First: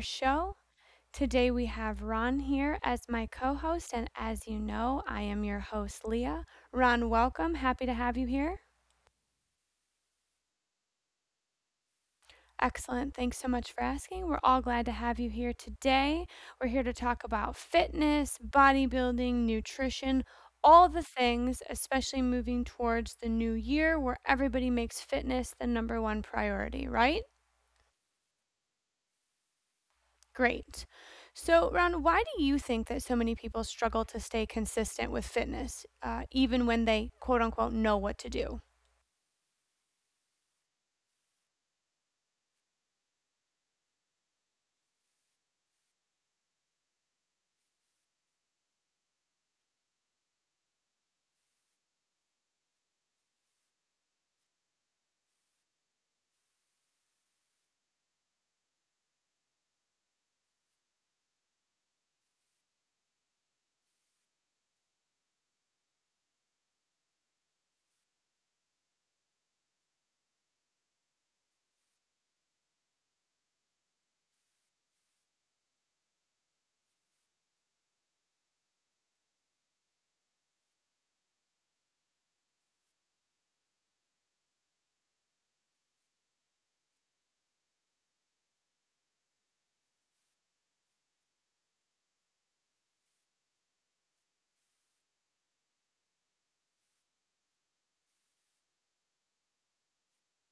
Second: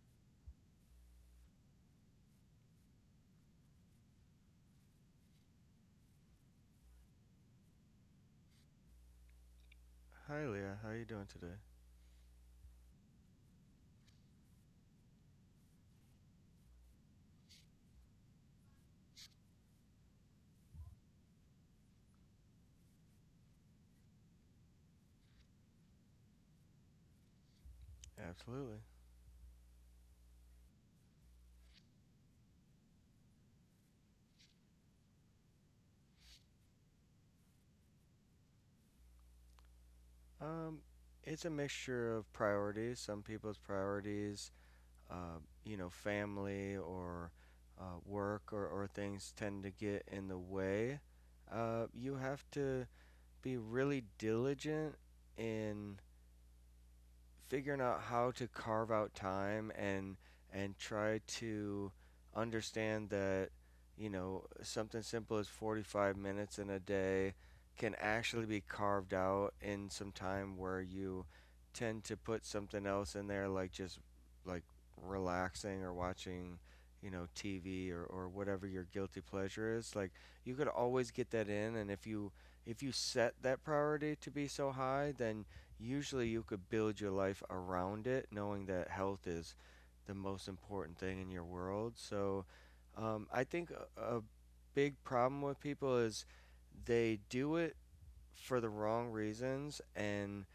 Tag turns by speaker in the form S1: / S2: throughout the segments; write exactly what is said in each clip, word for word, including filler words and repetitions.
S1: show. Today we have Ron here as my co host, and as you know, I am your host, Leah. Ron, welcome. Happy to have you here.
S2: Hi Leah, how you doing today?
S1: Excellent. Thanks so much for asking. We're all glad to have you here today. We're here to talk about fitness, bodybuilding, nutrition, all the things, especially moving towards the new year where everybody makes fitness the number one priority, right?
S2: Absolutely.
S1: Great. So, Ron, why do you think that so many people struggle to stay consistent with fitness, uh, even when they quote unquote know what to do?
S2: Um, it's a mixture of priorities. Some people's priorities, uh, you know, family or uh, work or, or things tend to get in the way. Uh, you have to be really diligent in figuring out how to carve out time and and try to understand that you know something simple as forty-five minutes in a day can actually be carved out in some time where you tend to put something else in there like just like relaxing or watching you know T V or, or whatever your guilty pleasure is like you could always get that in and if you if you set that priority to be so high, then usually you could build your life around it, knowing that health is the most important thing in your world. So, um, I think a, a big problem with people is they do it for the wrong reasons and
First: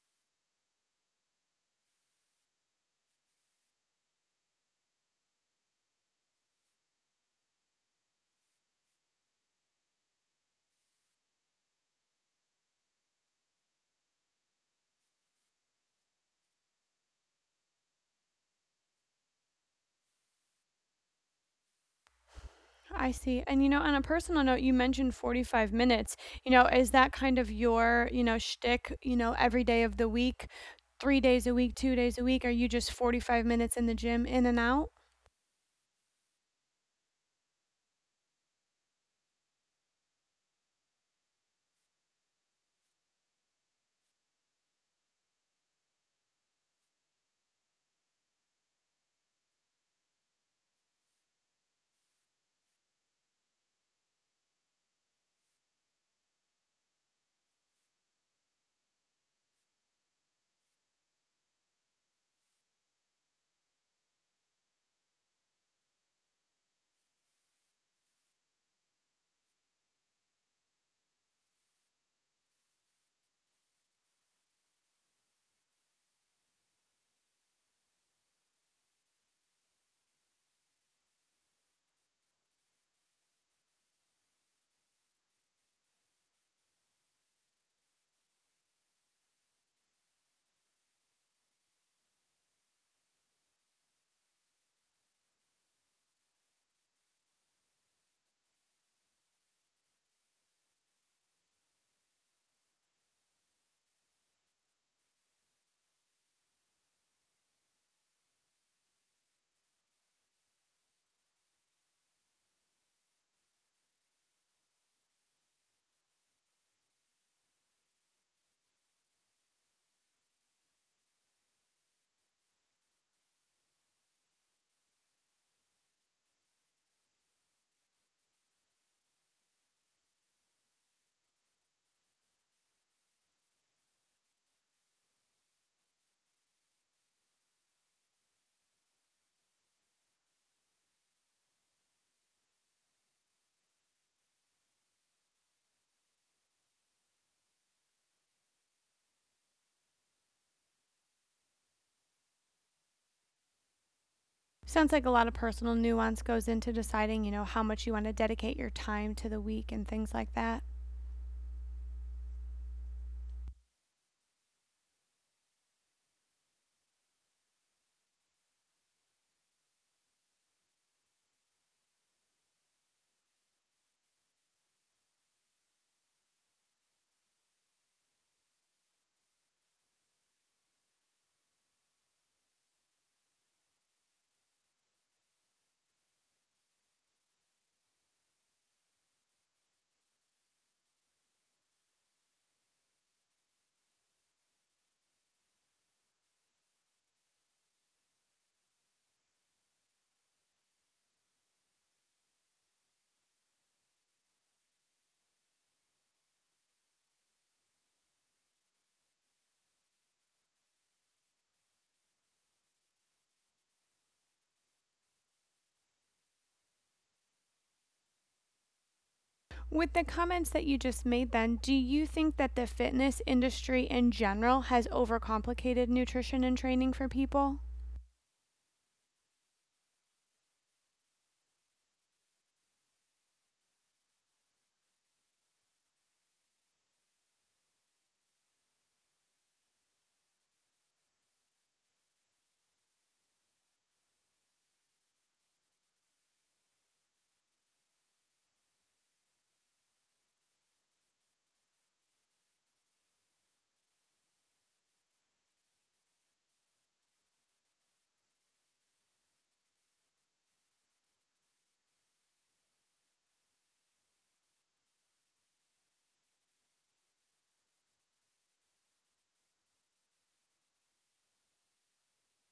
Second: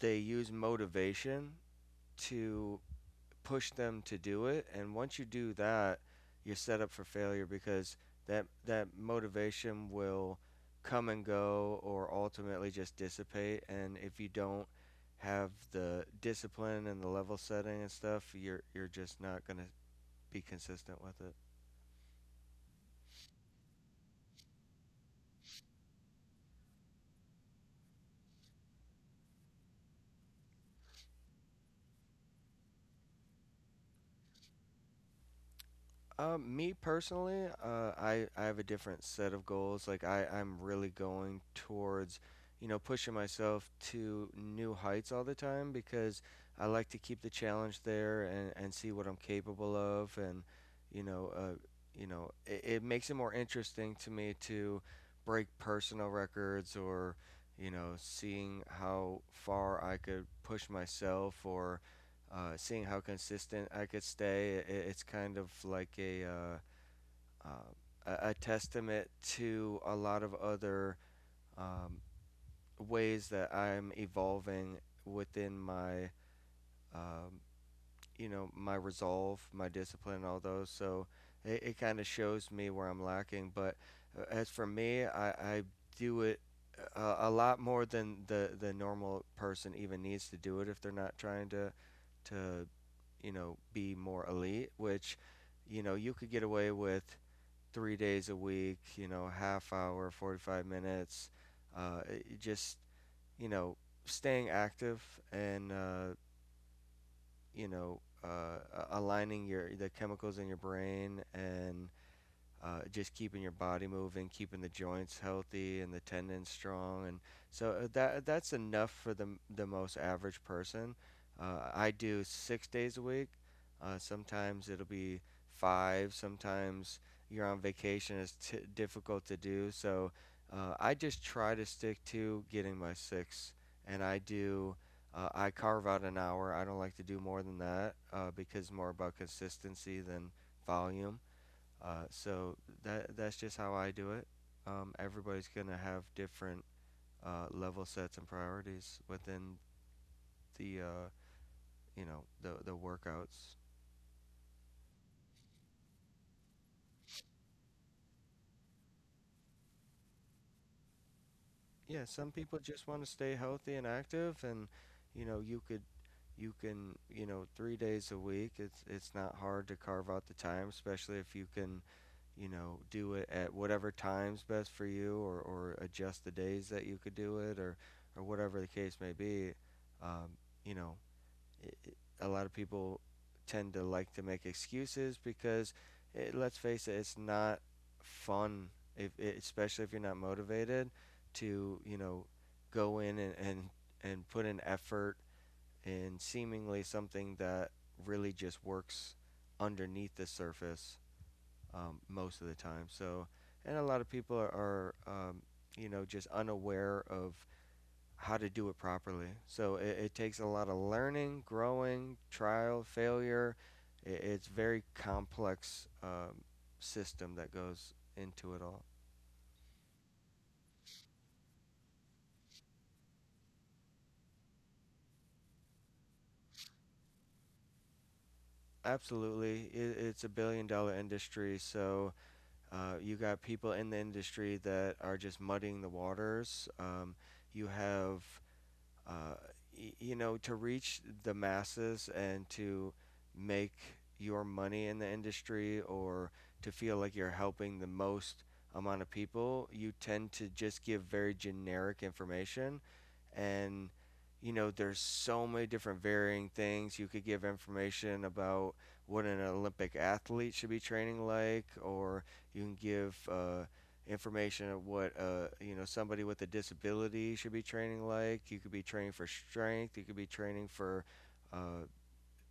S2: they use motivation to push them to do it. And once you do that, you're set up for failure because that that motivation will come and go or ultimately just dissipate. And if you don't have the discipline and the level setting and stuff, you're you're just not gonna be consistent with it.
S1: I see. And, you know, on a personal note, you mentioned forty-five minutes. You know, is that kind of your, you know, shtick, you know, every day of the week, three days a week, two days a week? Are you just forty-five minutes in the gym, in and out?
S2: Uh, me personally, uh, I I have a different set of goals. Like I I'm really going towards, you know, pushing myself to new heights all the time because I like to keep the challenge there and and see what I'm capable of and, you know, uh, you know, it, it makes it more interesting to me to break personal records, or, you know, seeing how far I could push myself, or uh, seeing how consistent I could stay. I It's kind of like a, uh, uh, a a testament to a lot of other um, ways that I'm evolving within my, um, you know, my resolve, my discipline, all those. So it, it kind of shows me where I'm lacking. But uh, as for me, I, I do it a, a lot more than the the normal person even needs to do it if they're not trying to to you know be more elite. Which you know you could get away with three days a week. You know, half hour, forty-five minutes. Uh, it- it just you know staying active and uh, you know, uh, aligning your the chemicals in your brain and uh, just keeping your body moving, keeping the joints healthy and the tendons strong, and so uh, that that's enough for the the most average person. Uh, I do six days a week. Uh, sometimes it'll be five. Sometimes you're on vacation. It's t- difficult to do. So uh, I just try to stick to getting my six, and I do. Uh, I carve out an hour. I don't like to do more than that uh, because it's more about consistency than volume. Uh, so that that's just how I do it. Um, everybody's gonna have different uh, level sets and priorities within the uh, you know the the workouts.
S1: Sounds like a lot of personal nuance goes into deciding, you know, how much you want to dedicate your time to the week and things like that.
S2: Yeah, some people just want to stay healthy and active, and you know you could you can you know three days a week. It's it's not hard to carve out the time, especially if you can you know do it at whatever times best for you, or or adjust the days that you could do it, or or whatever the case may be. Um, you know it, it- a lot of people tend to like to make excuses because, it, let's face it, it's not fun, if, I especially if you're not motivated to, you know, go in and, and, and put in effort in seemingly something that really just works underneath the surface um, most of the time. So, and a lot of people are, are um, you know, just unaware of how to do it properly. So it, it takes a lot of learning, growing, trial, failure. I It's very complex um, system that goes into it all.
S1: With the comments that you just made, then, do you think that the fitness industry in general has overcomplicated nutrition and training for people?
S2: Absolutely, it, it's a billion dollar industry. So uh, you got people in the industry that are just muddying the waters. Um, you have uh, y- you know, to reach the masses and to make your money in the industry or to feel like you're helping the most amount of people, you tend to just give very generic information. And, you know, there's so many different varying things. You could give information about what an Olympic athlete should be training like, or you can give, uh, information of what uh, you know somebody with a disability should be training like. You could be training for strength. You could be training for uh,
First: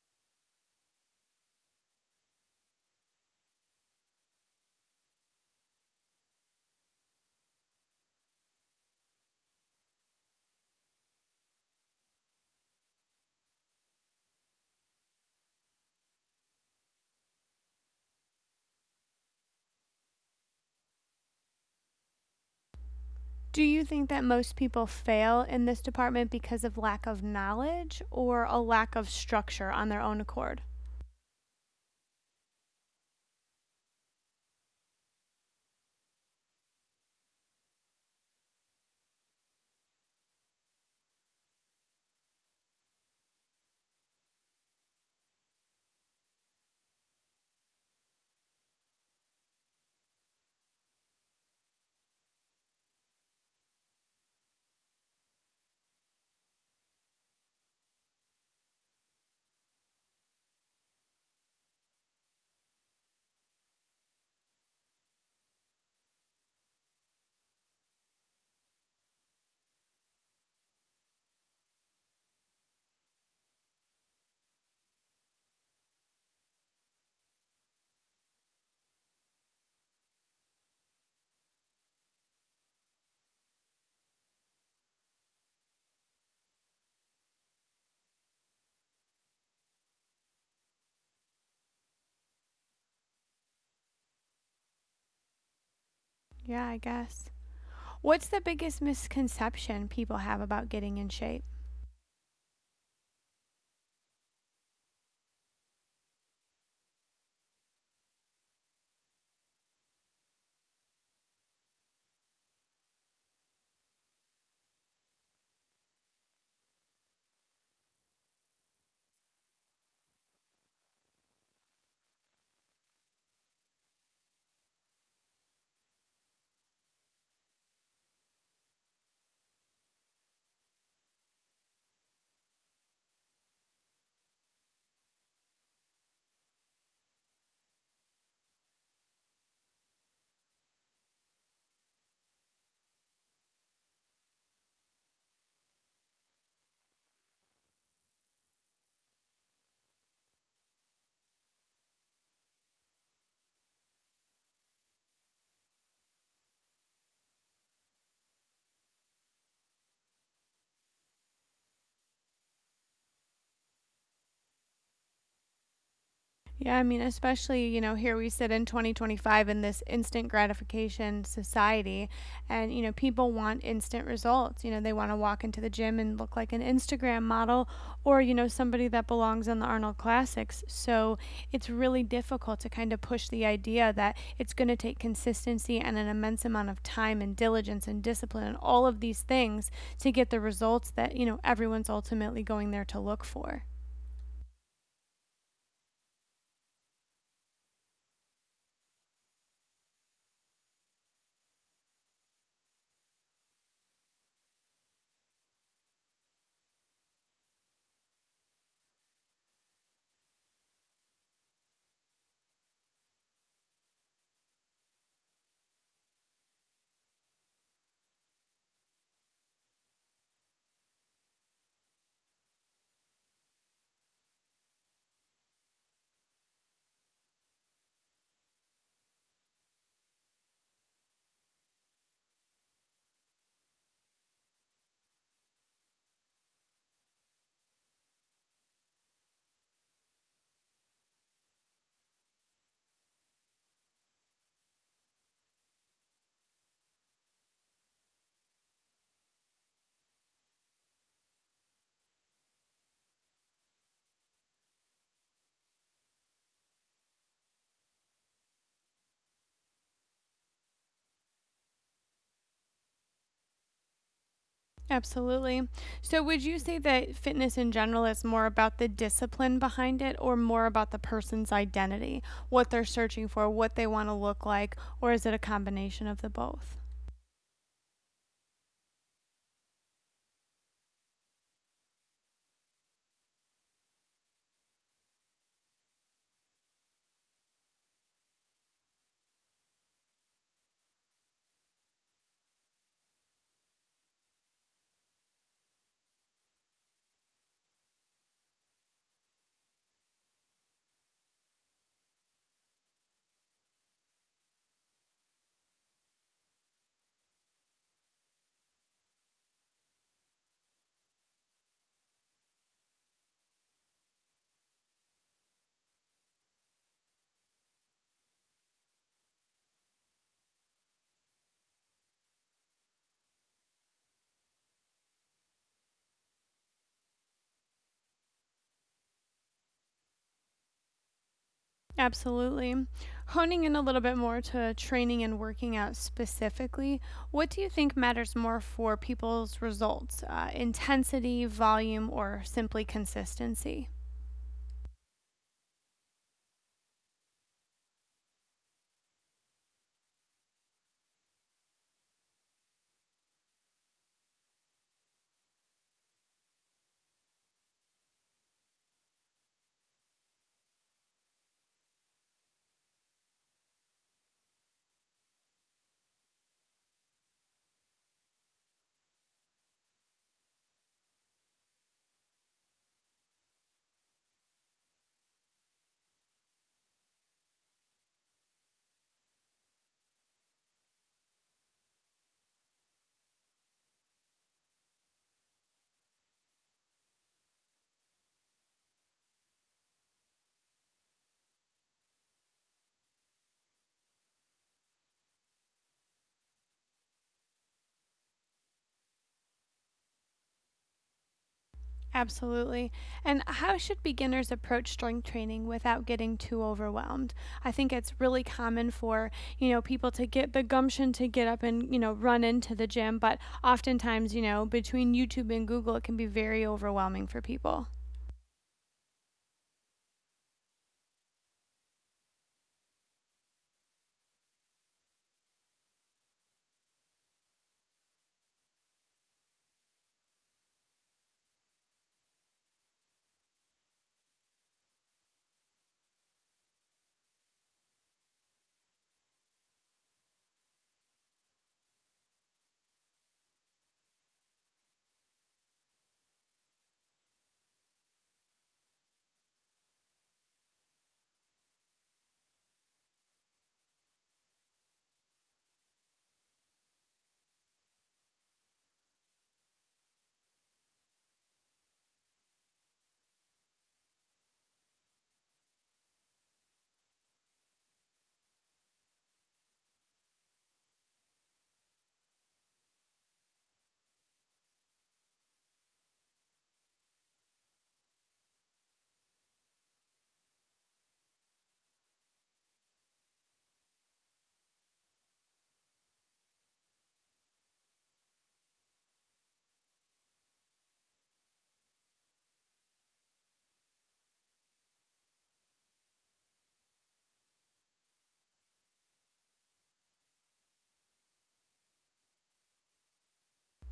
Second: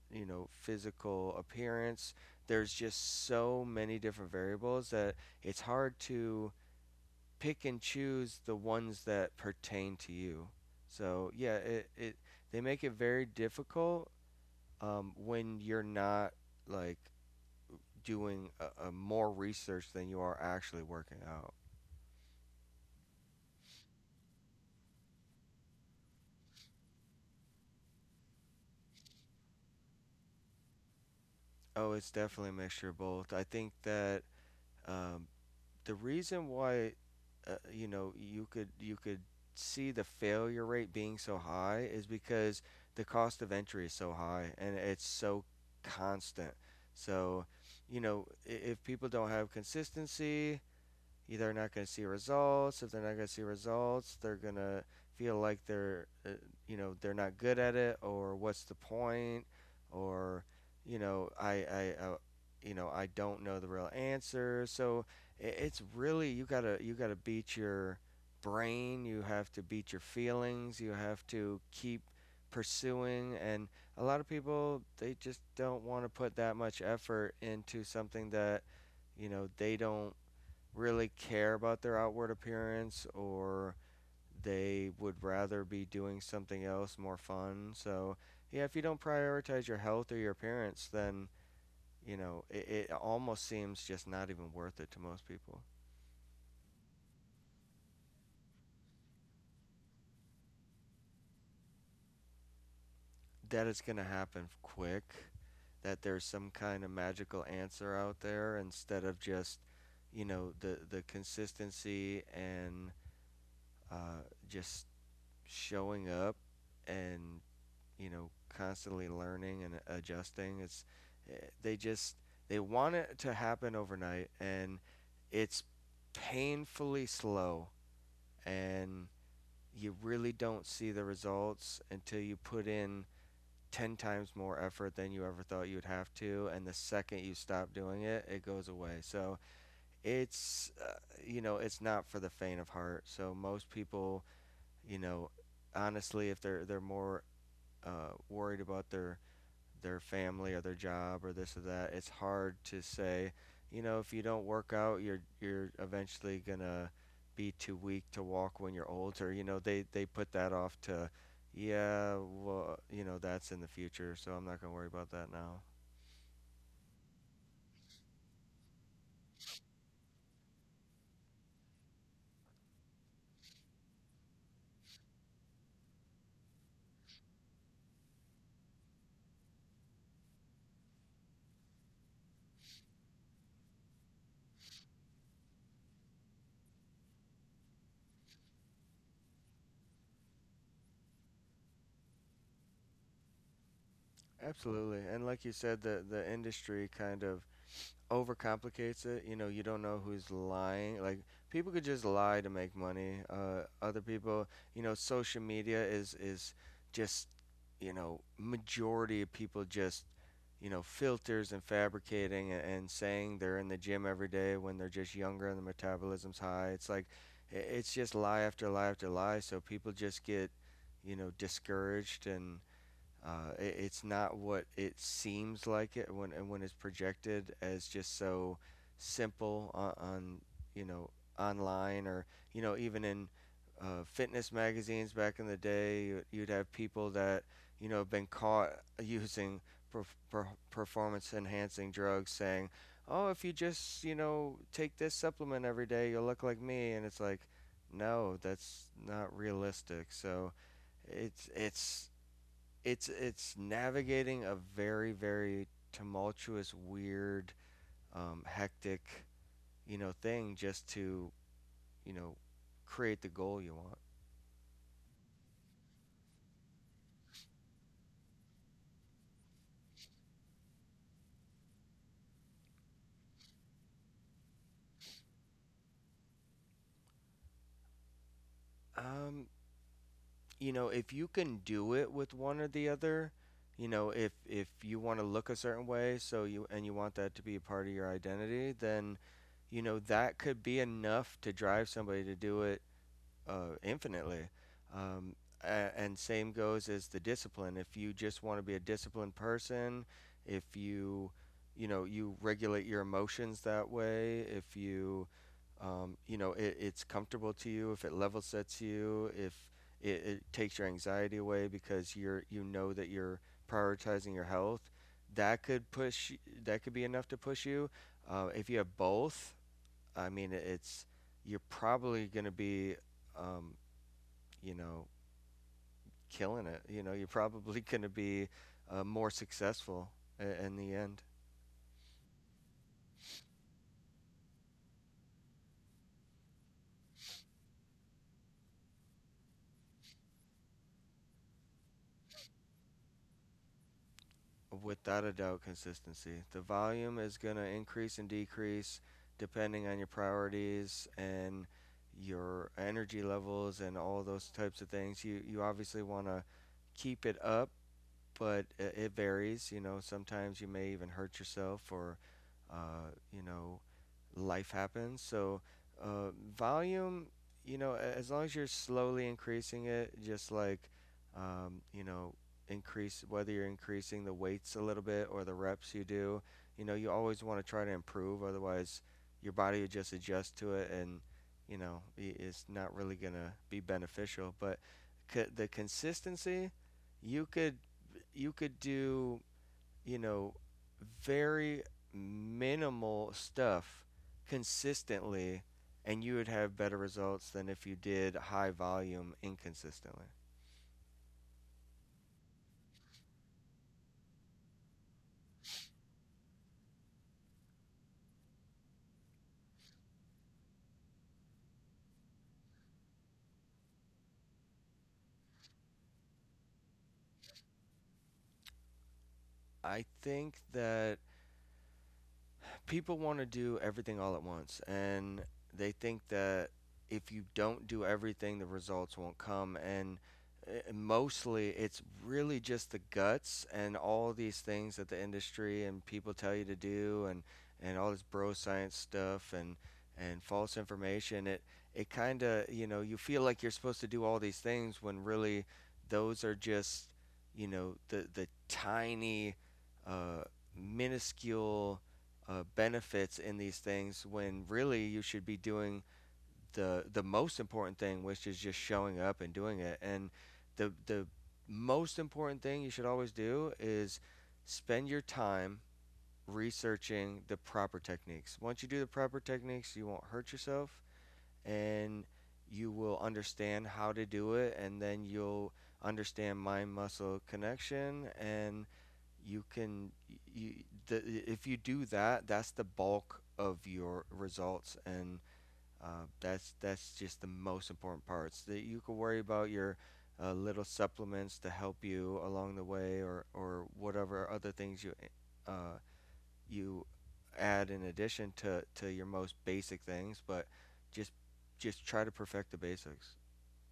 S2: you know physical appearance. There's just so many different variables that it's hard to pick and choose the ones that pertain to you. So yeah, it, it they make it very difficult um, when you're not like doing a, a more research than you are actually working out.
S1: Do you think that most people fail in this department because of lack of knowledge or a lack of structure on their own accord?
S2: Oh, it's definitely a mixture of both. I think that, um, the reason why uh, you know you could you could see the failure rate being so high is because the cost of entry is so high and it's so constant. So, you know, i- if people don't have consistency, either not going to see results. If they're not going to see results, they're going to feel like they're, uh, you know, they're not good at it, or what's the point, or, you know, I, I, uh, you know, I don't know the real answer. So i- it's really you gotta you gotta beat your brain. You have to beat your feelings. You have to keep pursuing. And a lot of people they just don't want to put that much effort into something that you know they don't really care about their outward appearance or they would rather be doing something else more fun. So, yeah, if you don't prioritize your health or your appearance, then, you know, it, it almost seems just not even worth it to most people.
S1: Yeah, I guess. What's the biggest misconception people have about getting in shape?
S2: That it's going to happen quick, that there's some kind of magical answer out there instead of just, you know, the, the consistency and uh, just showing up and you know, constantly learning and adjusting. It's eh, they just They want it to happen overnight, and it's painfully slow, and you really don't see the results until you put in ten times more effort than you ever thought you would have to, and the second you stop doing it it goes away. So it's uh, you know it's not for the faint of heart. So most people you know honestly if they're they're more uh, worried about their their family or their job or this or that, it's hard to say, you know, if you don't work out, you're you're eventually gonna be too weak to walk when you're older. You know, they they put that off to, yeah, well, you know, that's in the future, so I'm not gonna worry about that now.
S1: Yeah, I mean, especially, you know, here we sit in twenty twenty-five in this instant gratification society, and, you know, people want instant results. You know, they want to walk into the gym and look like an Instagram model or, you know, somebody that belongs on the Arnold Classics. So it's really difficult to kind of push the idea that it's going to take consistency and an immense amount of time and diligence and discipline and all of these things to get the results that, you know, everyone's ultimately going there to look for.
S2: Absolutely. And like you said, the the industry kind of overcomplicates it. You know, you don't know who's lying. Like people could just lie to make money. Uh, other people, you know, social media is is just you know majority of people just you know filters and fabricating and, and saying they're in the gym every day when they're just younger and the metabolism's high. It's like i- it's just lie after lie after lie. So people just get you know discouraged and uh, it, it's not what it seems like it when and when it's projected as just so simple on, on you know online or you know even in uh, fitness magazines back in the day you- you'd have people that you know have been caught using per- per- performance enhancing drugs saying, oh, if you just you know take this supplement every day you'll look like me, and it's like no, that's not realistic. So it's it's it's it's navigating a very very tumultuous, weird, um, hectic, you know, thing just to you know create the goal you want.
S1: Absolutely. So, would you say that fitness in general is more about the discipline behind it or more about the person's identity, what they're searching for, what they want to look like, or is it a combination of the both?
S2: Um, you know, if you can do it with one or the other, you know, if if you want to look a certain way, so you and you want that to be a part of your identity, then you know that could be enough to drive somebody to do it uh, infinitely. Um, and same goes as the discipline. If you just want to be a disciplined person, if you, you know, you regulate your emotions that way, if you, um, you know, it, it's comfortable to you, if it level sets you, if it, it takes your anxiety away because you're, you know that you're prioritizing your health, that could push, that could be enough to push you. Uh, if you have both, I mean, it's you're probably going to be, um, you know, killing it. You know, you're probably going to be uh, more successful in, in the end.
S1: Absolutely. Honing in a little bit more to training and working out specifically, what do you think matters more for people's results? Uh, intensity, volume, or simply consistency?
S2: Without a doubt, consistency. The volume is going to increase and decrease depending on your priorities and your energy levels and all those types of things. You you obviously want to keep it up, but i- it varies. You know, sometimes you may even hurt yourself or, uh, you know, life happens. So, uh, volume, you know, a- as long as you're slowly increasing it, just like, um, you know, increase whether you're increasing the weights a little bit or the reps you do, you know, you always want to try to improve. Otherwise, your body would just adjust to it and, you know, i- it's not really going to be beneficial. But c- the consistency, you could you could do you know, very minimal stuff consistently, and you would have better results than if you did high volume inconsistently.
S1: Absolutely. And how should beginners approach strength training without getting too overwhelmed? I think it's really common for, you know, people to get the gumption to get up and, you know, run into the gym, but oftentimes, you know, between YouTube and Google, it can be very overwhelming for people.
S2: I think that people want to do everything all at once and they think that if you don't do everything the results won't come, and uh, mostly it's really just the guts and all these things that the industry and people tell you to do, and and all this bro science stuff and and false information. It it kind of, you know, you feel like you're supposed to do all these things when really those are just, you know, the the tiny, uh minuscule, uh, benefits in these things, when really you should be doing the the most important thing, which is just showing up and doing it. And the the most important thing you should always do is spend your time researching the proper techniques. Once you do the proper techniques, you won't hurt yourself, and you will understand how to do it, and then you'll understand mind muscle connection, and you can you the, if you do that, that's the bulk of your results. And uh, that's that's just the most important parts, that you can worry about your uh, little supplements to help you along the way, or or whatever other things you uh, you add in addition to to your most basic things. But just just try to perfect the basics.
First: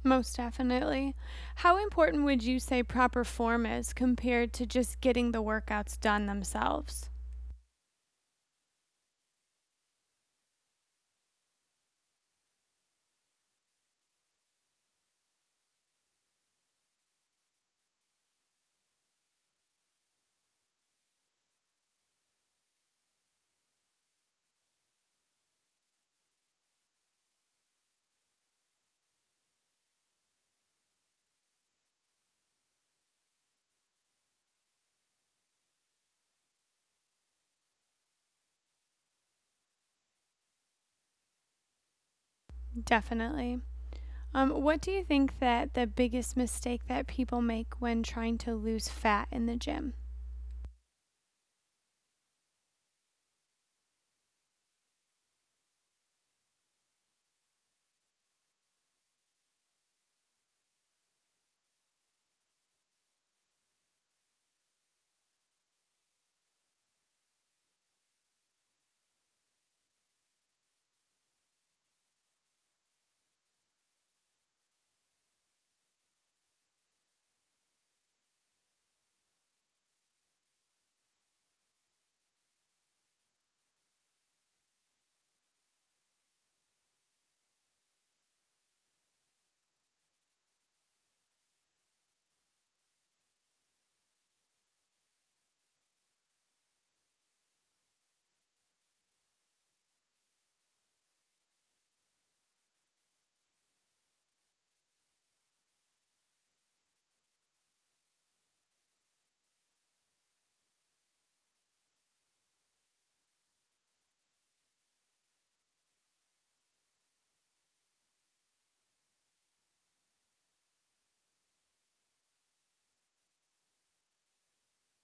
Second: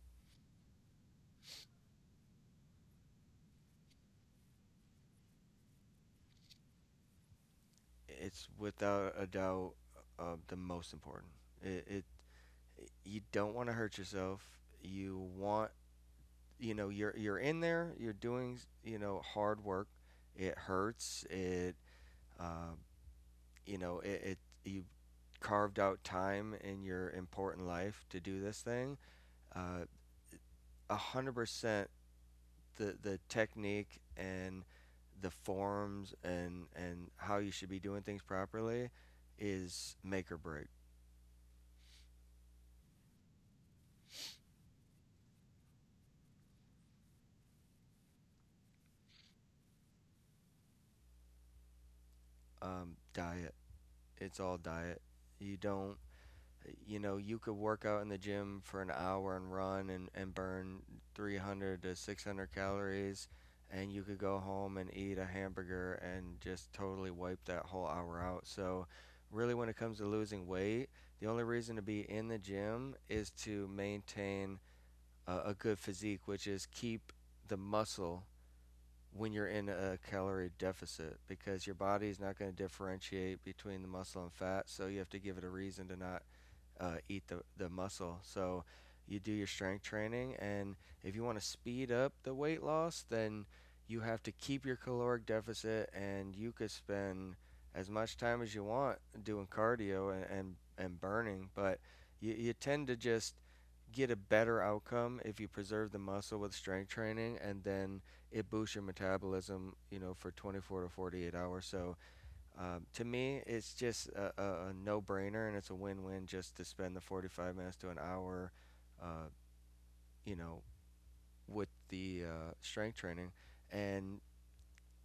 S1: Most definitely. How important would you say proper form is compared to just getting the workouts done themselves?
S2: It's without a doubt uh, the most important. It, it you don't want to hurt yourself. You want, you know, you're you're in there. You're doing, you know, hard work. It hurts. It, uh, you know, it, it you carved out time in your important life to do this thing. Uh, A hundred percent, the the technique and the forms and and how you should be doing things properly is make or break.
S1: Definitely. Um, what do you think that the biggest mistake that people make when trying to lose fat in the gym?
S2: Um, diet. It's all diet. You don't you know, You could work out in the gym for an hour and run and, and burn three hundred to six hundred calories, and you could go home and eat a hamburger and just totally wipe that whole hour out. So, really, when it comes to losing weight, the only reason to be in the gym is to maintain a, a good physique, which is keep the muscle when you're in a calorie deficit, because your body is not going to differentiate between the muscle and fat. So, you have to give it a reason to not uh, eat the, the muscle. So you do your strength training, and if you want to speed up the weight loss, then you have to keep your caloric deficit, and you could spend as much time as you want doing cardio and, and, and burning, but you, you tend to just get a better outcome if you preserve the muscle with strength training, and then it boosts your metabolism, you know, for twenty-four to forty-eight hours. So um, to me, it's just a, a, a no-brainer, and it's a win-win just to spend the forty-five minutes to an hour, uh, you know, with the uh, strength training, and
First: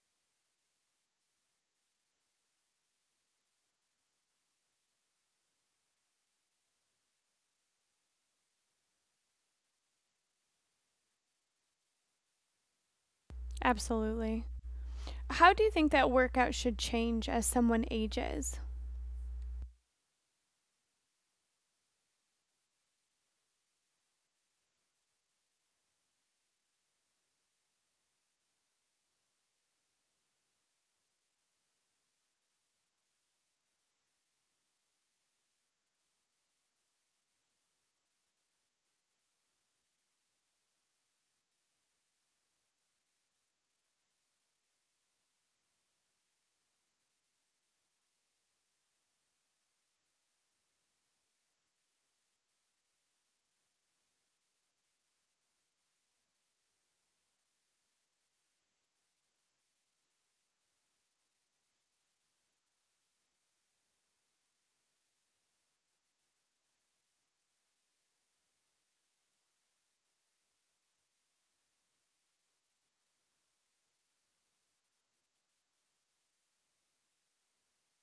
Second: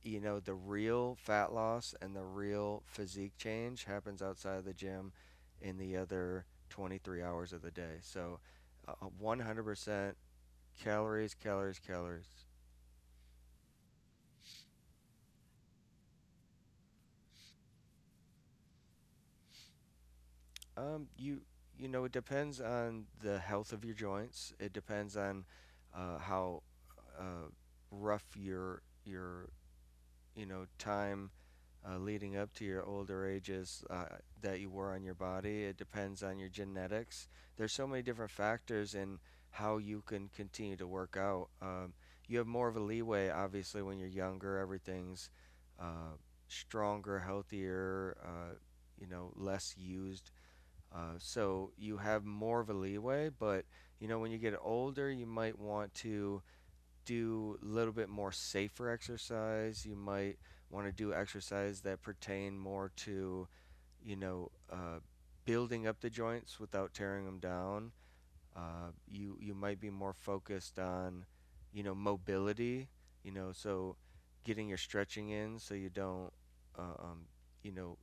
S2: you know, the real fat loss and the real physique change happens outside of the gym, in the other twenty-three hours of the day. So, uh, one hundred percent calories, calories, calories.
S1: Absolutely. How do you think that workout should change as someone ages?
S2: Um, you you know, it depends on the health of your joints. It depends on uh, how uh, rough your your you know time uh, leading up to your older ages, uh, that you were on your body. It depends on your genetics. There's so many different factors in how you can continue to work out. Um, you have more of a leeway, obviously, when you're younger. Everything's uh, stronger, healthier. Uh, you know, less used, uh, so you have more of a leeway. But you know, when you get older, you might want to do a little bit more safer exercise. You might want to do exercise that pertain more to, you know, uh, building up the joints without tearing them down. Uh, you you might be more focused on, you know, mobility. You know, so getting your stretching in so you don't, uh, um, you know,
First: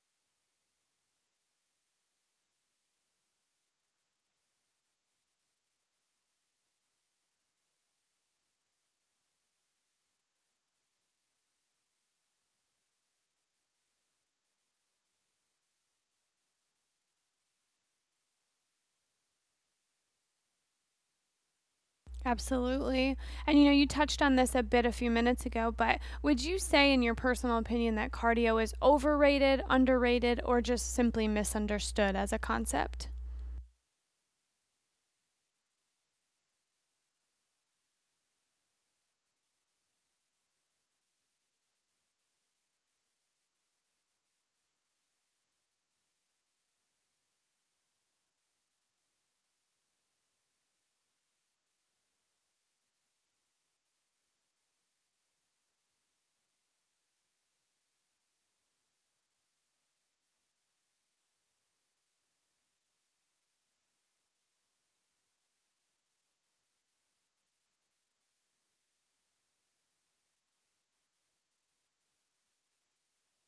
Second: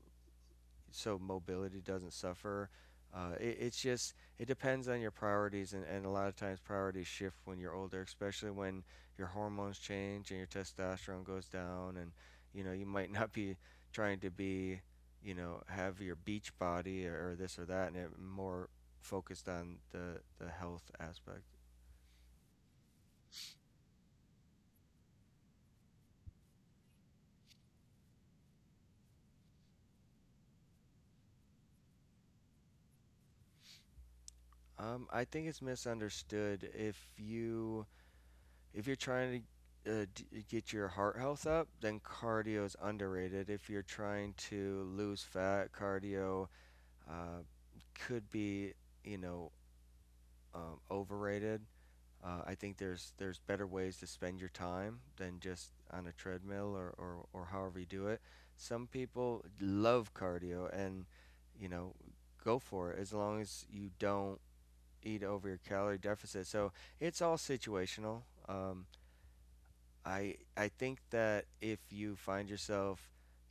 S2: so mobility doesn't suffer. Uh, it, it's just it depends on your priorities, and, and a lot of times priorities shift when you're older, especially when your hormones change and your testosterone goes down, and you know you might not be trying to be, you know, have your beach body or, or this or that, and it more focused on the the health aspect.
S1: Absolutely. And you know, you touched on this a bit a few minutes ago, but would you say, in your personal opinion, that cardio is overrated, underrated, or just simply misunderstood as a concept?
S2: Um, I think it's misunderstood. If you if you're trying to uh, d- get your heart health up, then cardio is underrated. If you're trying to lose fat, cardio uh, could be, you know, um, overrated. Uh, I think there's there's better ways to spend your time than just on a treadmill, or, or, or however you do it. Some people love cardio, and, you know, go for it, as long as you don't eat over your calorie deficit. So it's all situational. Um, I I think that if you find yourself,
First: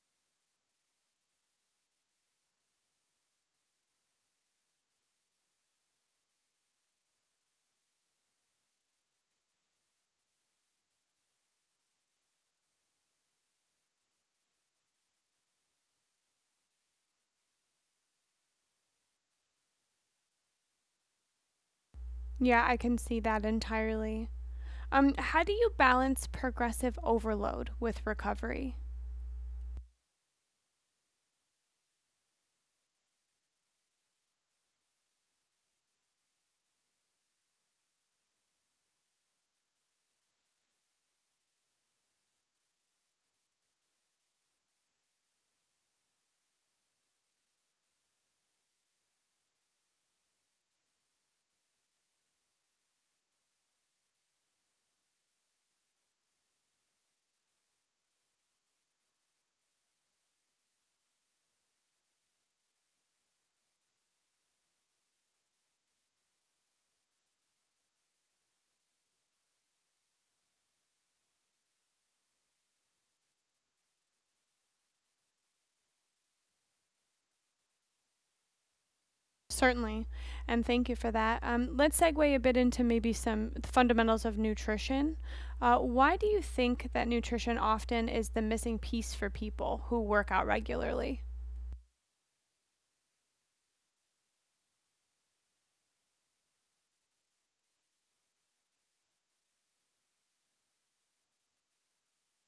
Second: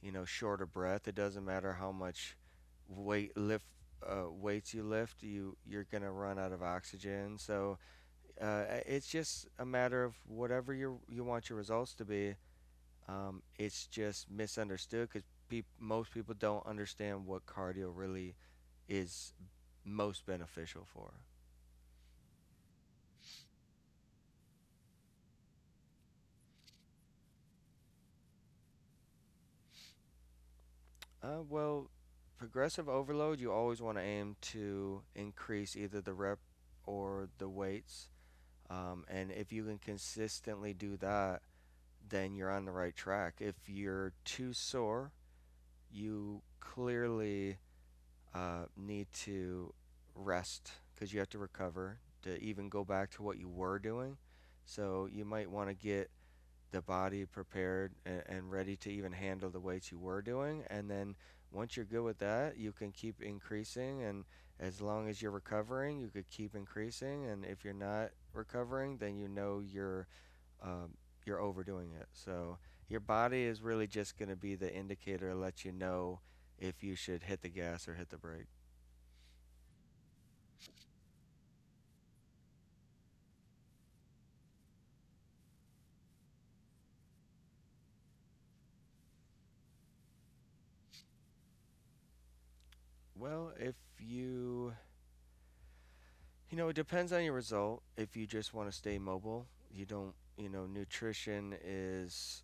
S2: you know, short of breath, it doesn't matter how much weight lift uh, weights you lift, you you're gonna run out of oxygen. So uh, it's just a matter of whatever you you want your results to be. Um, it's just misunderstood because peop most people don't understand what cardio really is most beneficial for.
S1: Yeah, I can see that entirely. Um, how do you balance progressive overload with recovery?
S2: Uh, well, progressive overload, you always want to aim to increase either the rep or the weights. Um, and if you can consistently do that, then you're on the right track. If you're too sore, you clearly uh, need to rest, because you have to recover to even go back to what you were doing. So you might want to get the body prepared and, and ready to even handle the weights you were doing. And then once you're good with that, you can keep increasing. And as long as you're recovering, you could keep increasing. And if you're not recovering, then you know you're um, you're overdoing it. So your body is really just going to be the indicator to let you know if you should hit the gas or hit the brake.
S1: Certainly, and thank you for that. Um, let's segue a bit into maybe some fundamentals of nutrition. Uh, why do you think that nutrition often is the missing piece for people who work out regularly?
S2: Well, if you you know, it depends on your result. If you just want to stay mobile, you don't you know nutrition is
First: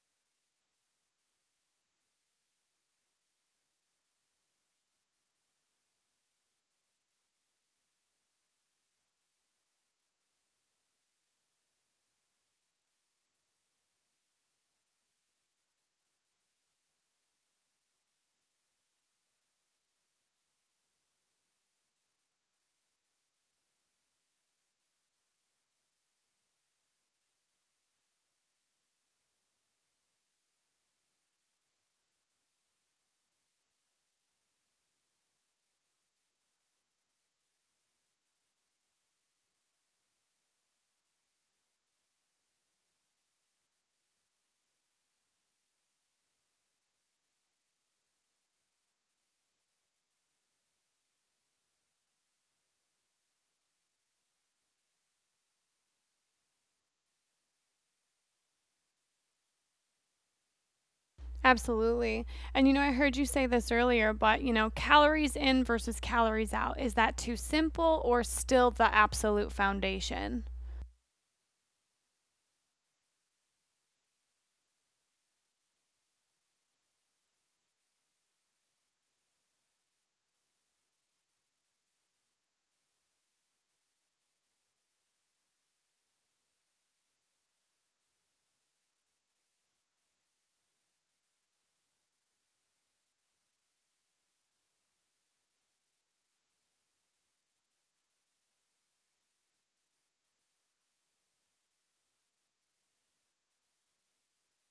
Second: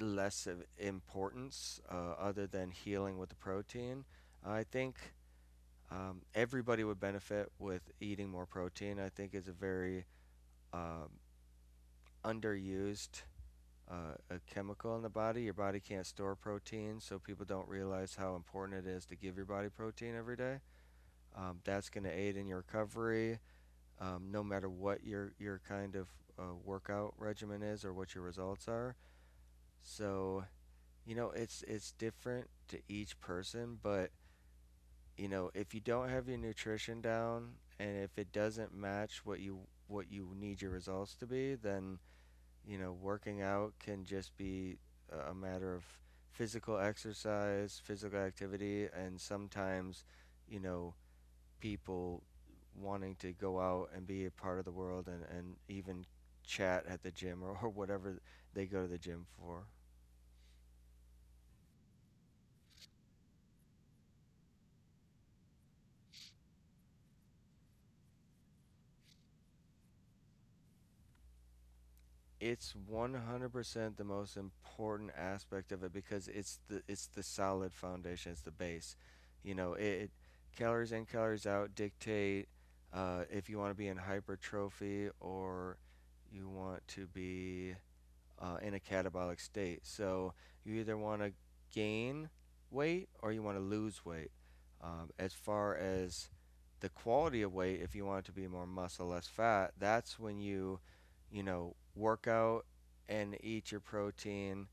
S2: less of importance, uh, other than healing with the protein. I think um, everybody would benefit with eating more protein. I think it's a very um, underused uh, a chemical in the body. Your body can't store protein, so people don't realize how important it is to give your body protein every day. Um, that's going to aid in your recovery, um, no matter what your your kind of uh, workout regimen is or what your results are. So you know, it's it's different to each person. But you know, if you don't have your nutrition down, and if it doesn't match what you what you need your results to be, then you know, working out can just be a a matter of physical exercise, physical activity. And sometimes, you know, people wanting to go out and be a part of the world, and, and even chat at the gym, or, or whatever they go to the gym for.
S1: Absolutely. And you know, I heard you say this earlier, but you know, calories in versus calories out, is that too simple or still the absolute foundation?
S2: It's one hundred percent the most important aspect of it, because it's the it's the solid foundation, it's the base. You know it, it calories in, calories out dictate uh, if you want to be in hypertrophy, or you want to be uh, in a catabolic state. So you either want to gain weight or you want to lose weight. Um, as far as the quality of weight, if you want it to be more muscle, less fat, that's when you, you know, work out and eat your protein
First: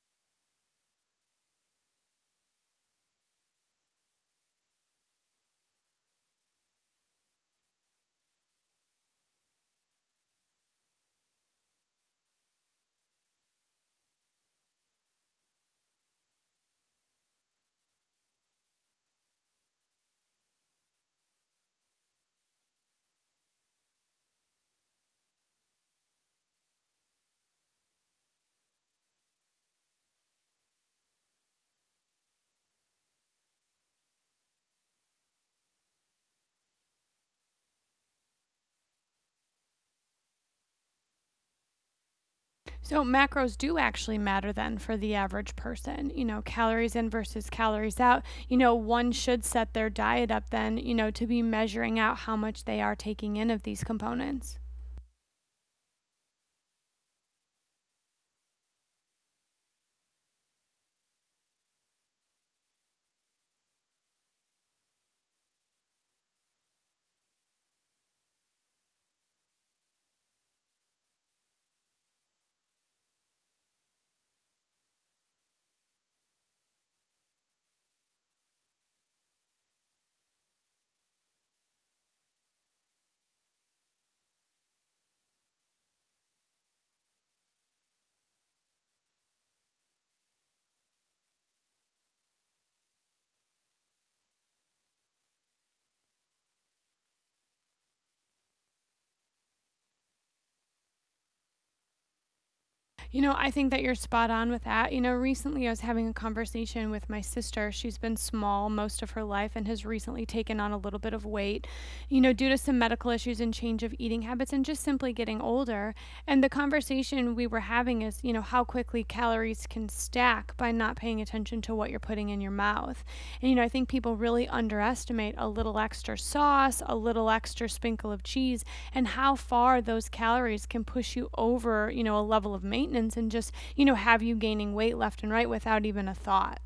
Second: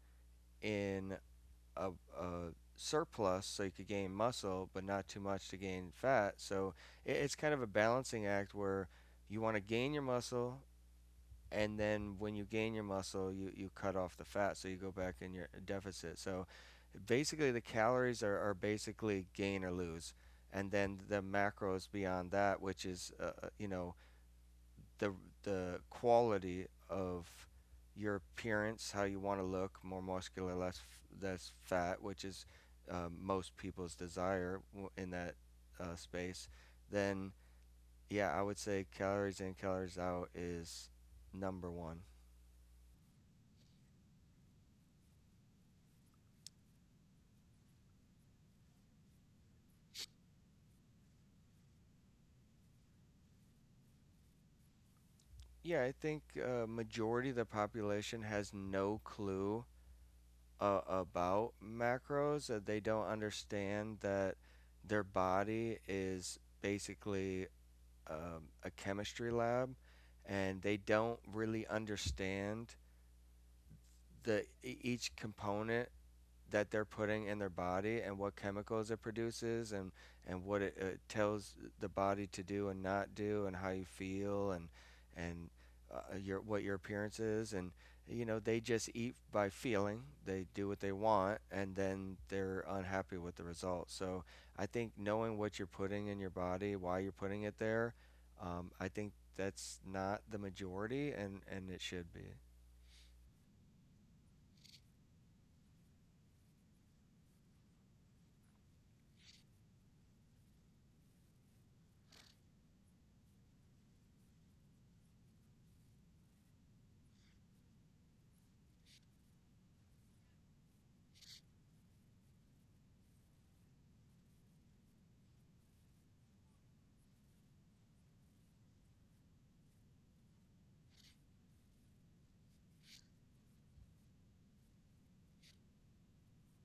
S2: in a, a surplus, so you could gain muscle, but not too much to gain fat. So it, it's kind of a balancing act, where you want to gain your muscle, and then when you gain your muscle, you, you cut off the fat, so you go back in your deficit. So basically, the calories are, are basically gain or lose, and then the macros beyond that, which is uh, uh, you know the the quality of your appearance, how you want to look, more muscular, less less fat, which is um, most people's desire in that uh, space. Then yeah, I would say calories in, calories out is number one.
S1: So macros do actually matter then for the average person. You know, calories in versus calories out. You know, one should set their diet up then, you know, to be measuring out how much they are taking in of these components.
S2: Yeah, I think uh, majority of the population has no clue uh, about macros. Uh, they don't understand that their body is basically um, a chemistry lab, and they don't really understand the e- each component that they're putting in their body and what chemicals it produces, and and what it, it tells the body to do and not do, and how you feel, and and uh, your what your appearance is. And you know, they just eat by feeling, they do what they want, and then they're unhappy with the result. So I think knowing what you're putting in your body, why you're putting it there, um, I think that's not the majority, and and it should be.
S1: You know, I think that you're spot on with that. You know, recently I was having a conversation with my sister. She's been small most of her life and has recently taken on a little bit of weight, you know, due to some medical issues and change of eating habits and just simply getting older. And the conversation we were having is, you know, how quickly calories can stack by not paying attention to what you're putting in your mouth. And you know, I think people really underestimate a little extra sauce, a little extra sprinkle of cheese, and how far those calories can push you over, you know, a level of maintenance and just, you know, have you gaining weight left and right without even a thought.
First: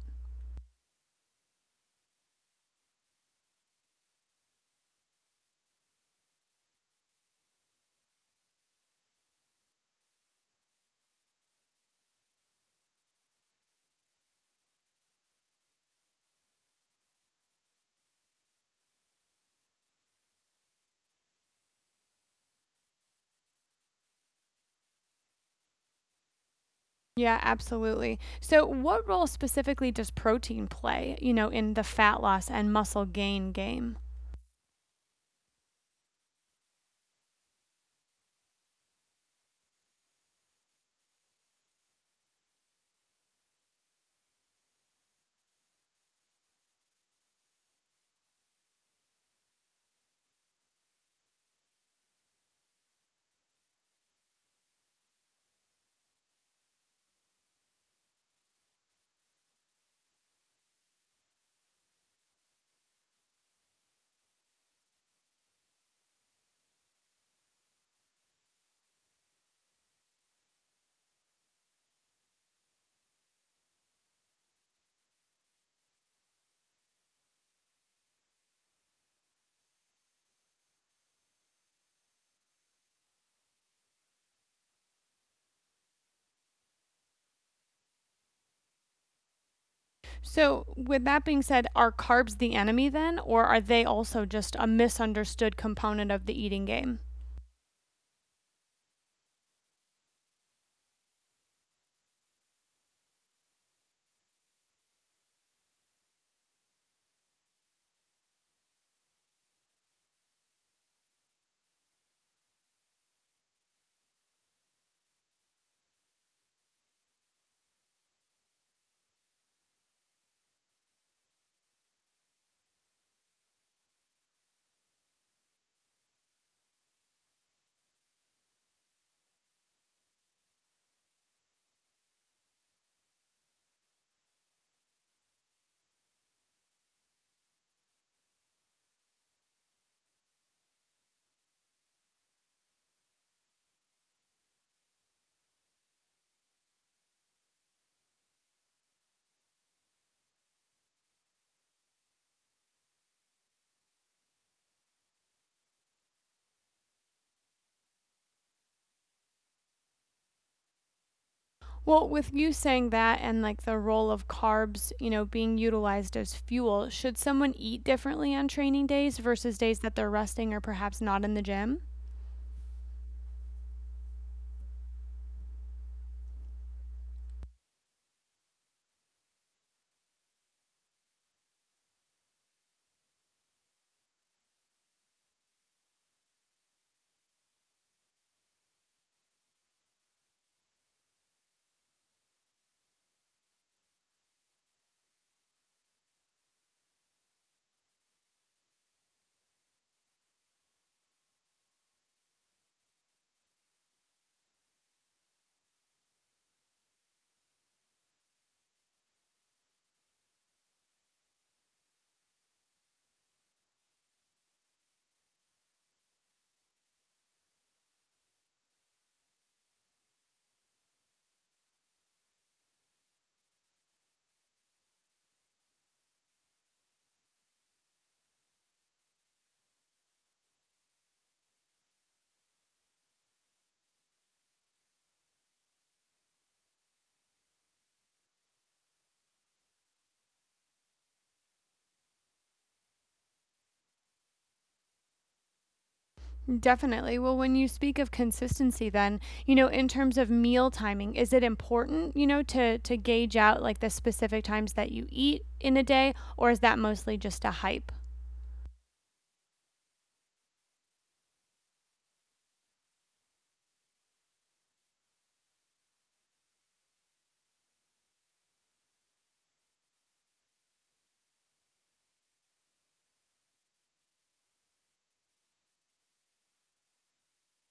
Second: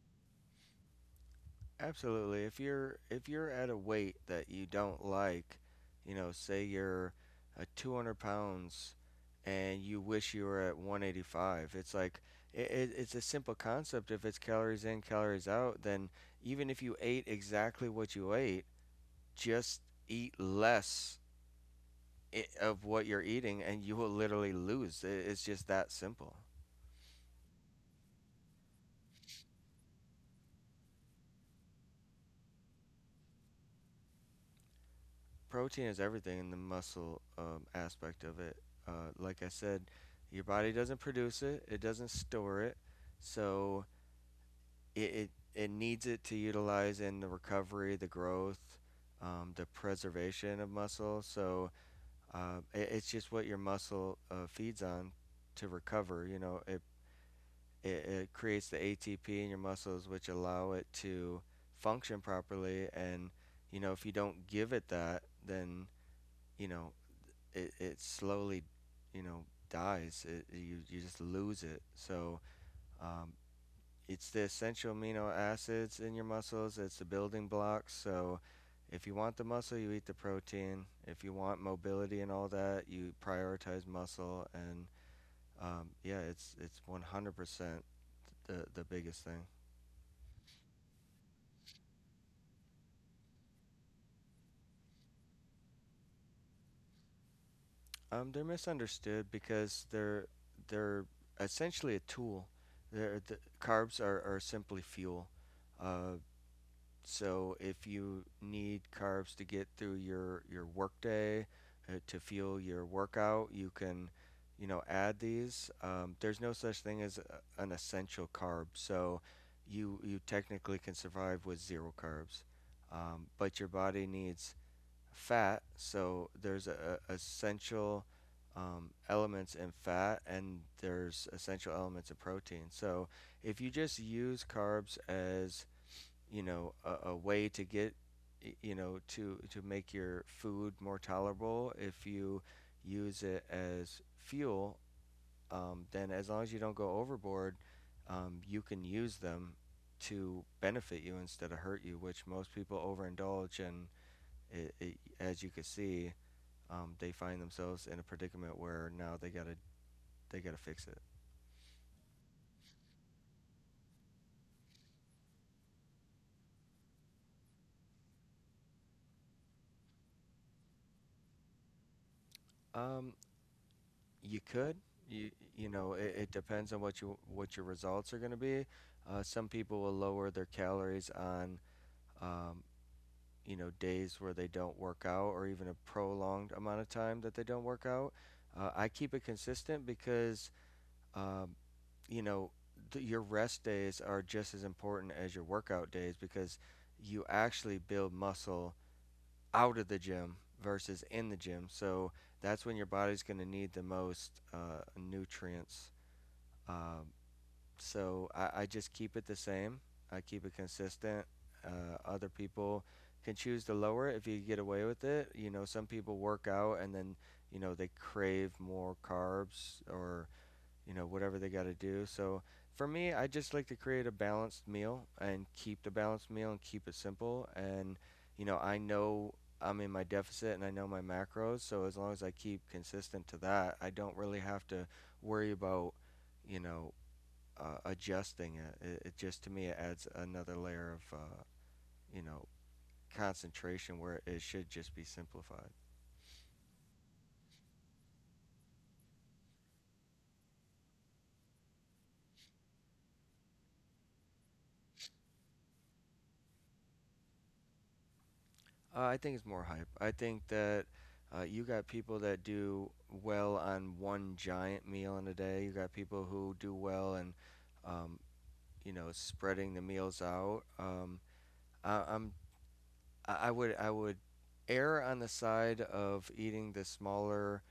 S2: Absolutely. If you're if you're at a weight that you don't like, you know, say you're uh, two hundred pounds and you wish you were at one eighty-five, it's like it, it, it's a simple concept. If it's calories in, calories out, then even if you ate exactly what you ate, just eat less i- of what you're eating, and you will literally lose. It, it's just that simple.
S1: Yeah, absolutely. So, what role specifically does protein play, you know, in the fat loss and muscle gain game?
S2: Protein is everything in the muscle um, aspect of it. Uh, like I said, your body doesn't produce it, it doesn't store it, so it it, it needs it to utilize in the recovery, the growth, um, the preservation of muscle. So uh, it, it's just what your muscle uh, feeds on to recover. You know, it, it it creates the A T P in your muscles, which allow it to function properly. And you know, if you don't give it that, then you know it, it slowly, you know, dies. It, you, you just lose it. So um, it's the essential amino acids in your muscles. It's the building blocks. So if you want the muscle, you eat the protein. If you want mobility and all that, you prioritize muscle. And um, yeah, it's it's one hundred percent the the biggest thing.
S1: So, with that being said, are carbs the enemy then, or are they also just a misunderstood component of the eating game?
S2: Um, they're misunderstood because they're they're essentially a tool. They're, the carbs are, are simply fuel. Uh, So if you need carbs to get through your your workday, uh, to fuel your workout, you can, you know, add these. Um, there's no such thing as a, an essential carb, so you you technically can survive with zero carbs, um, but your body needs fat. So there's a, a essential um, elements in fat, and there's essential elements of protein. So if you just use carbs as, you know, a, a way to get, you know, to to make your food more tolerable. If you use it as fuel, um, then as long as you don't go overboard, um, you can use them to benefit you instead of hurt you, which most people overindulge, and it, it, as you can see, um, they find themselves in a predicament where now they gotta they gotta fix it.
S1: Well, with you saying that and like the role of carbs, you know, being utilized as fuel, should someone eat differently on training days versus days that they're resting or perhaps not in the gym?
S2: Um, You could. You you know, it, it depends on what you what your results are going to be. Uh, some people will lower their calories on um, you know, days where they don't work out, or even a prolonged amount of time that they don't work out. Uh, I keep it consistent because um, you know, th- your rest days are just as important as your workout days, because you actually build muscle out of the gym versus in the gym. So that's when your body's going to need the most uh, nutrients. Um, so I, I just keep it the same. I keep it consistent. Uh, other people can choose to lower it if you get away with it. You know, some people work out and then, you know, they crave more carbs or, you know, whatever they got to do. So for me, I just like to create a balanced meal and keep the balanced meal and keep it simple. And, you know, I know I'm in my deficit and I know my macros. So as long as I keep consistent to that, I don't really have to worry about, you know, uh, adjusting it. it. It just to me it adds another layer of uh, you know, concentration, where it should just be simplified.
S1: Definitely. Well, when you speak of consistency then, you know, in terms of meal timing, is it important, you know, to to gauge out like the specific times that you eat in a day or is that mostly just a hype?
S2: Uh, I think it's more hype. I think that uh, you got people that do well on one giant meal in a day. You got people who do well and um, you know, spreading the meals out. Um, I, I'm I would I would err on the side of eating the smaller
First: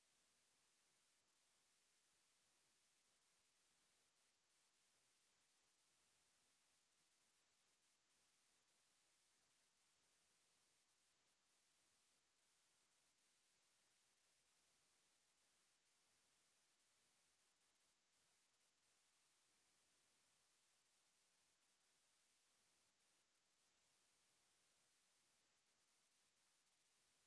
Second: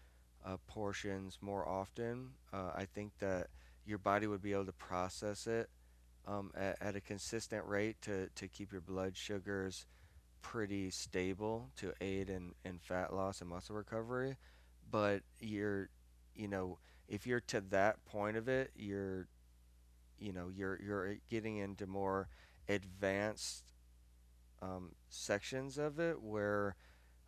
S2: uh, portions more often. Uh, I think that your body would be able to process it, um, at, at a consistent rate to, to keep your blood sugars pretty stable to aid in, in fat loss and muscle recovery. But you're, you know, if you're to that point of it, you're, you know, you're you're getting into more advanced um, sections of it, where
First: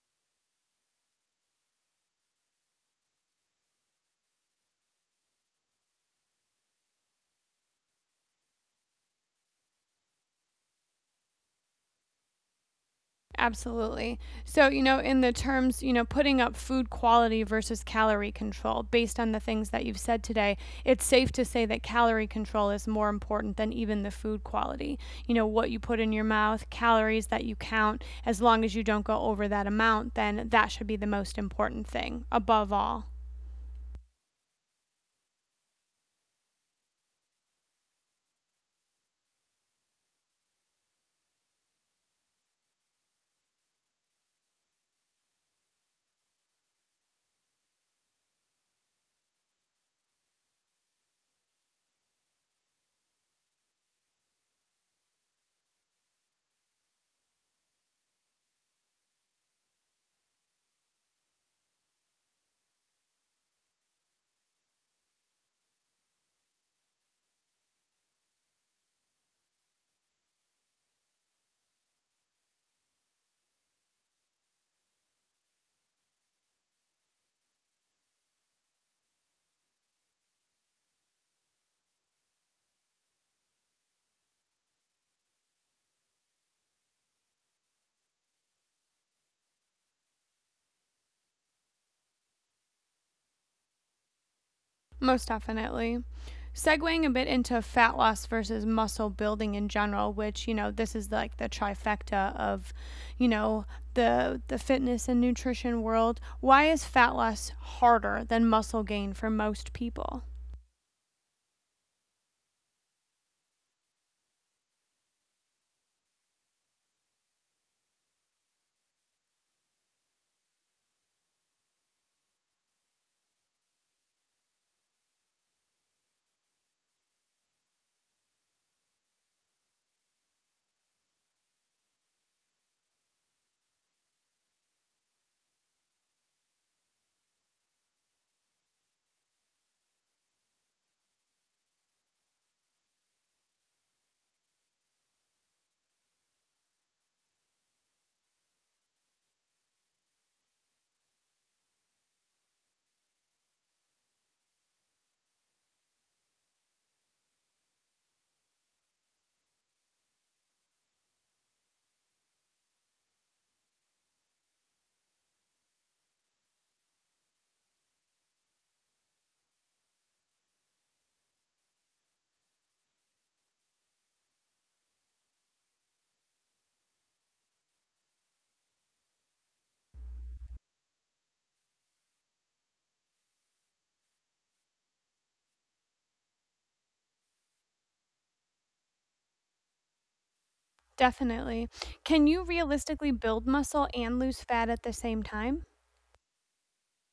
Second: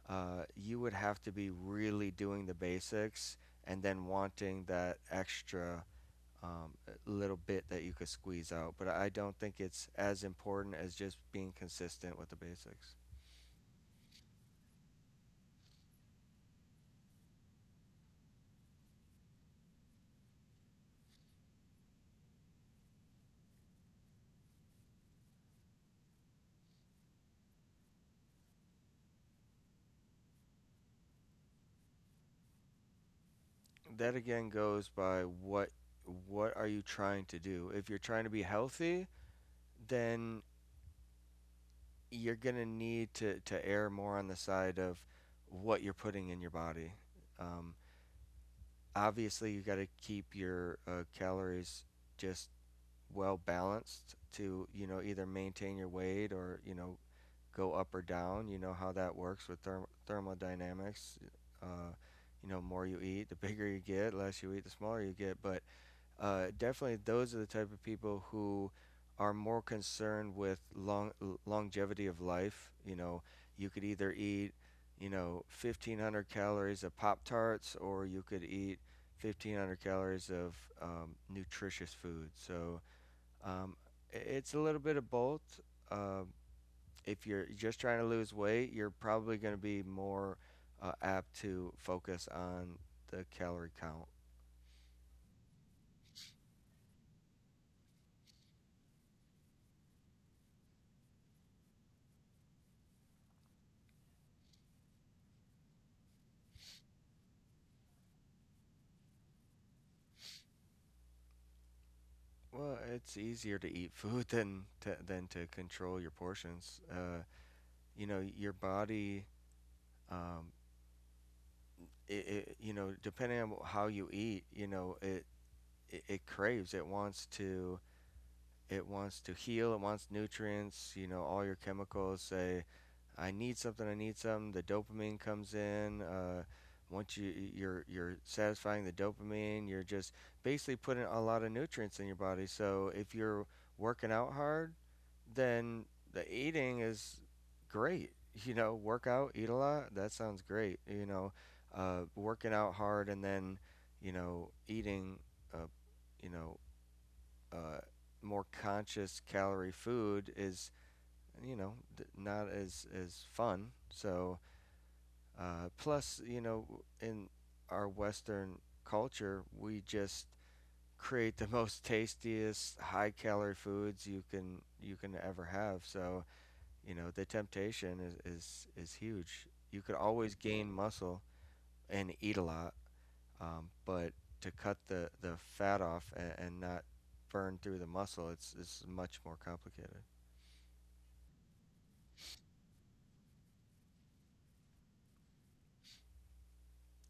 S2: uh, you would have to be really doing the basics and then wanting that extra um, little bit that you could squeeze out. But I don't think it's as important as just being consistent with the basics.
S1: Absolutely. So, you know, in the terms, you know, putting up food quality versus calorie control, based on the things that you've said today, it's safe to say that calorie control is more important than even the food quality. You know, what you put in your mouth, calories that you count, as long as you don't go over that amount, then that should be the most important thing above all.
S2: That again goes by what what are you trying to do? If you're trying to be healthy, then you're gonna need to to err more on the side of what you're putting in your body. Um, Obviously, you got to keep your uh, calories just well balanced to, you know, either maintain your weight or, you know, go up or down. You know how that works with therm- thermodynamics. Uh, you know, more you eat, the bigger you get, less you eat, the smaller you get. But uh, definitely, those are the type of people who are more concerned with long longevity of life. You know, you could either eat, you know, fifteen hundred calories of Pop Tarts, or you could eat fifteen hundred calories of um, nutritious food. So um, it's a little bit of both. Um, if you're just trying to lose weight, you're probably going to be more uh, apt to focus on the calorie count.
S1: Most definitely. Segueing a bit into fat loss versus muscle building in general, which, you know, this is like the trifecta of, you know, the the fitness and nutrition world. Why is fat loss harder than muscle gain for most people?
S2: Well, it's easier to eat food than to, than to control your portions. Uh, you know, your body, um, it, it, you know, depending on how you eat, you know, it, it, it craves, it wants to it wants to heal. It wants nutrients. You know, all your chemicals say, "I need something. I need something." The dopamine comes in. Uh, once you you're you're satisfying the dopamine, you're just basically putting a lot of nutrients in your body. So if you're working out hard, then the eating is great. You know, work out, eat a lot. That sounds great. You know, uh, working out hard and then, you know, eating, uh, you know, uh, more conscious calorie food is, you know, d- not as as fun. So uh, plus you know, in our Western culture we just create the most tastiest high calorie foods you can you can ever have. So you know the temptation is is, is huge. You could always gain muscle and eat a lot, um, but to cut the, the fat off, and, and not burn through the muscle, it's, it's much more complicated.
S1: Definitely. Can you realistically build muscle and lose fat at the same time?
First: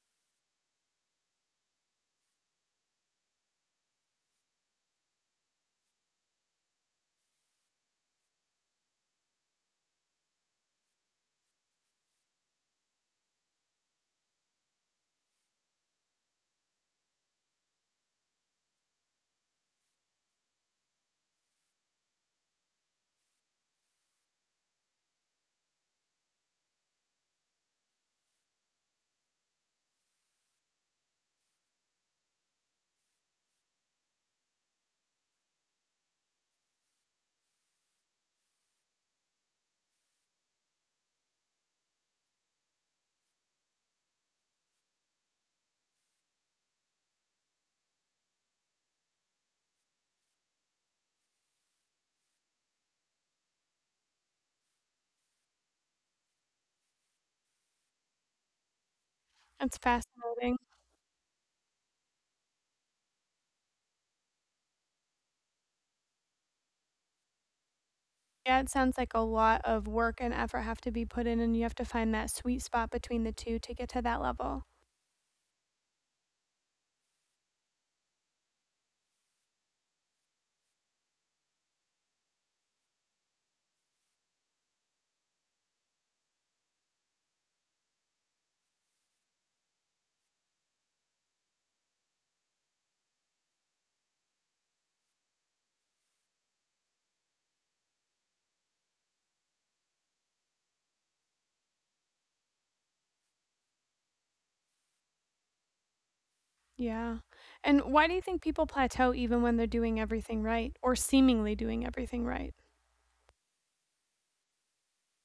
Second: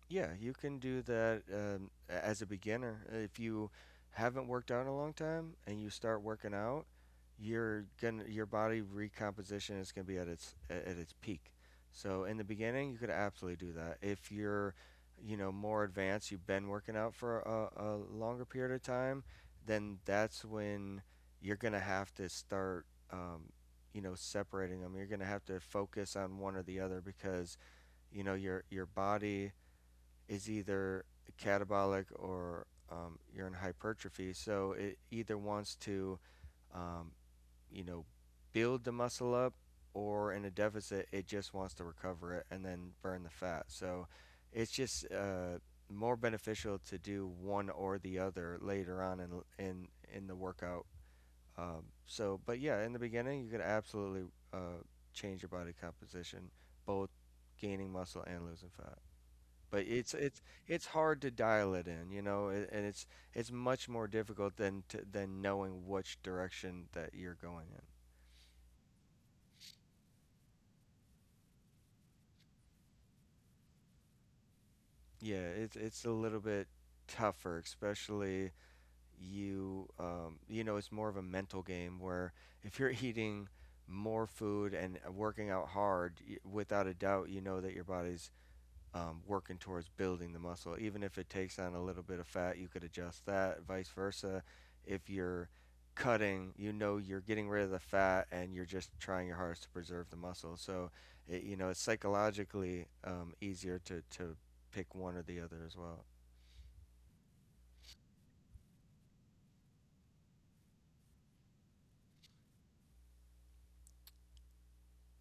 S2: Yeah, you can do that um, a- as a beginner. If you haven't worked out in a long time and you start working out, you're gonna your body recomposition is gonna be at its a- at its peak. So in the beginning, you could absolutely do that. If you're, you know, more advanced, you've been working out for a, a longer period of time, then that's when you're gonna have to start, um, you know, separating them. You're gonna have to focus on one or the other because you know your your body is either catabolic or um, urine hypertrophy. So it either wants to, um, you know, build the muscle up, or in a deficit, it just wants to recover it and then burn the fat. So it's just uh, more beneficial to do one or the other later on in in in the workout. Um, so, but yeah, in the beginning, you could absolutely uh, change your body composition, both gaining muscle and losing fat,
S1: That's
S2: but it's it's
S1: fascinating.
S2: it's hard to dial it in, you know, a- and it's it's much more difficult than to, than knowing which direction that you're going in.
S1: Yeah, it sounds like a lot of work and effort have to be put in, and you have to find that sweet spot between the two to get to that level.
S2: Yeah, it's it's a little bit tougher, especially you um, you know, it's more of a mental game where if you're eating more food and working out hard, y- without a doubt, you know that your body's um, working towards building the muscle. Even if it takes on a little bit of fat, you could adjust that, vice versa. If you're cutting, you know you're getting rid of the fat and you're just trying your hardest to preserve the muscle. So, it, you know, it's psychologically um, easier to, to pick one or the other as well.
S1: Yeah. And why do you think people plateau even when they're doing everything right or seemingly doing everything right?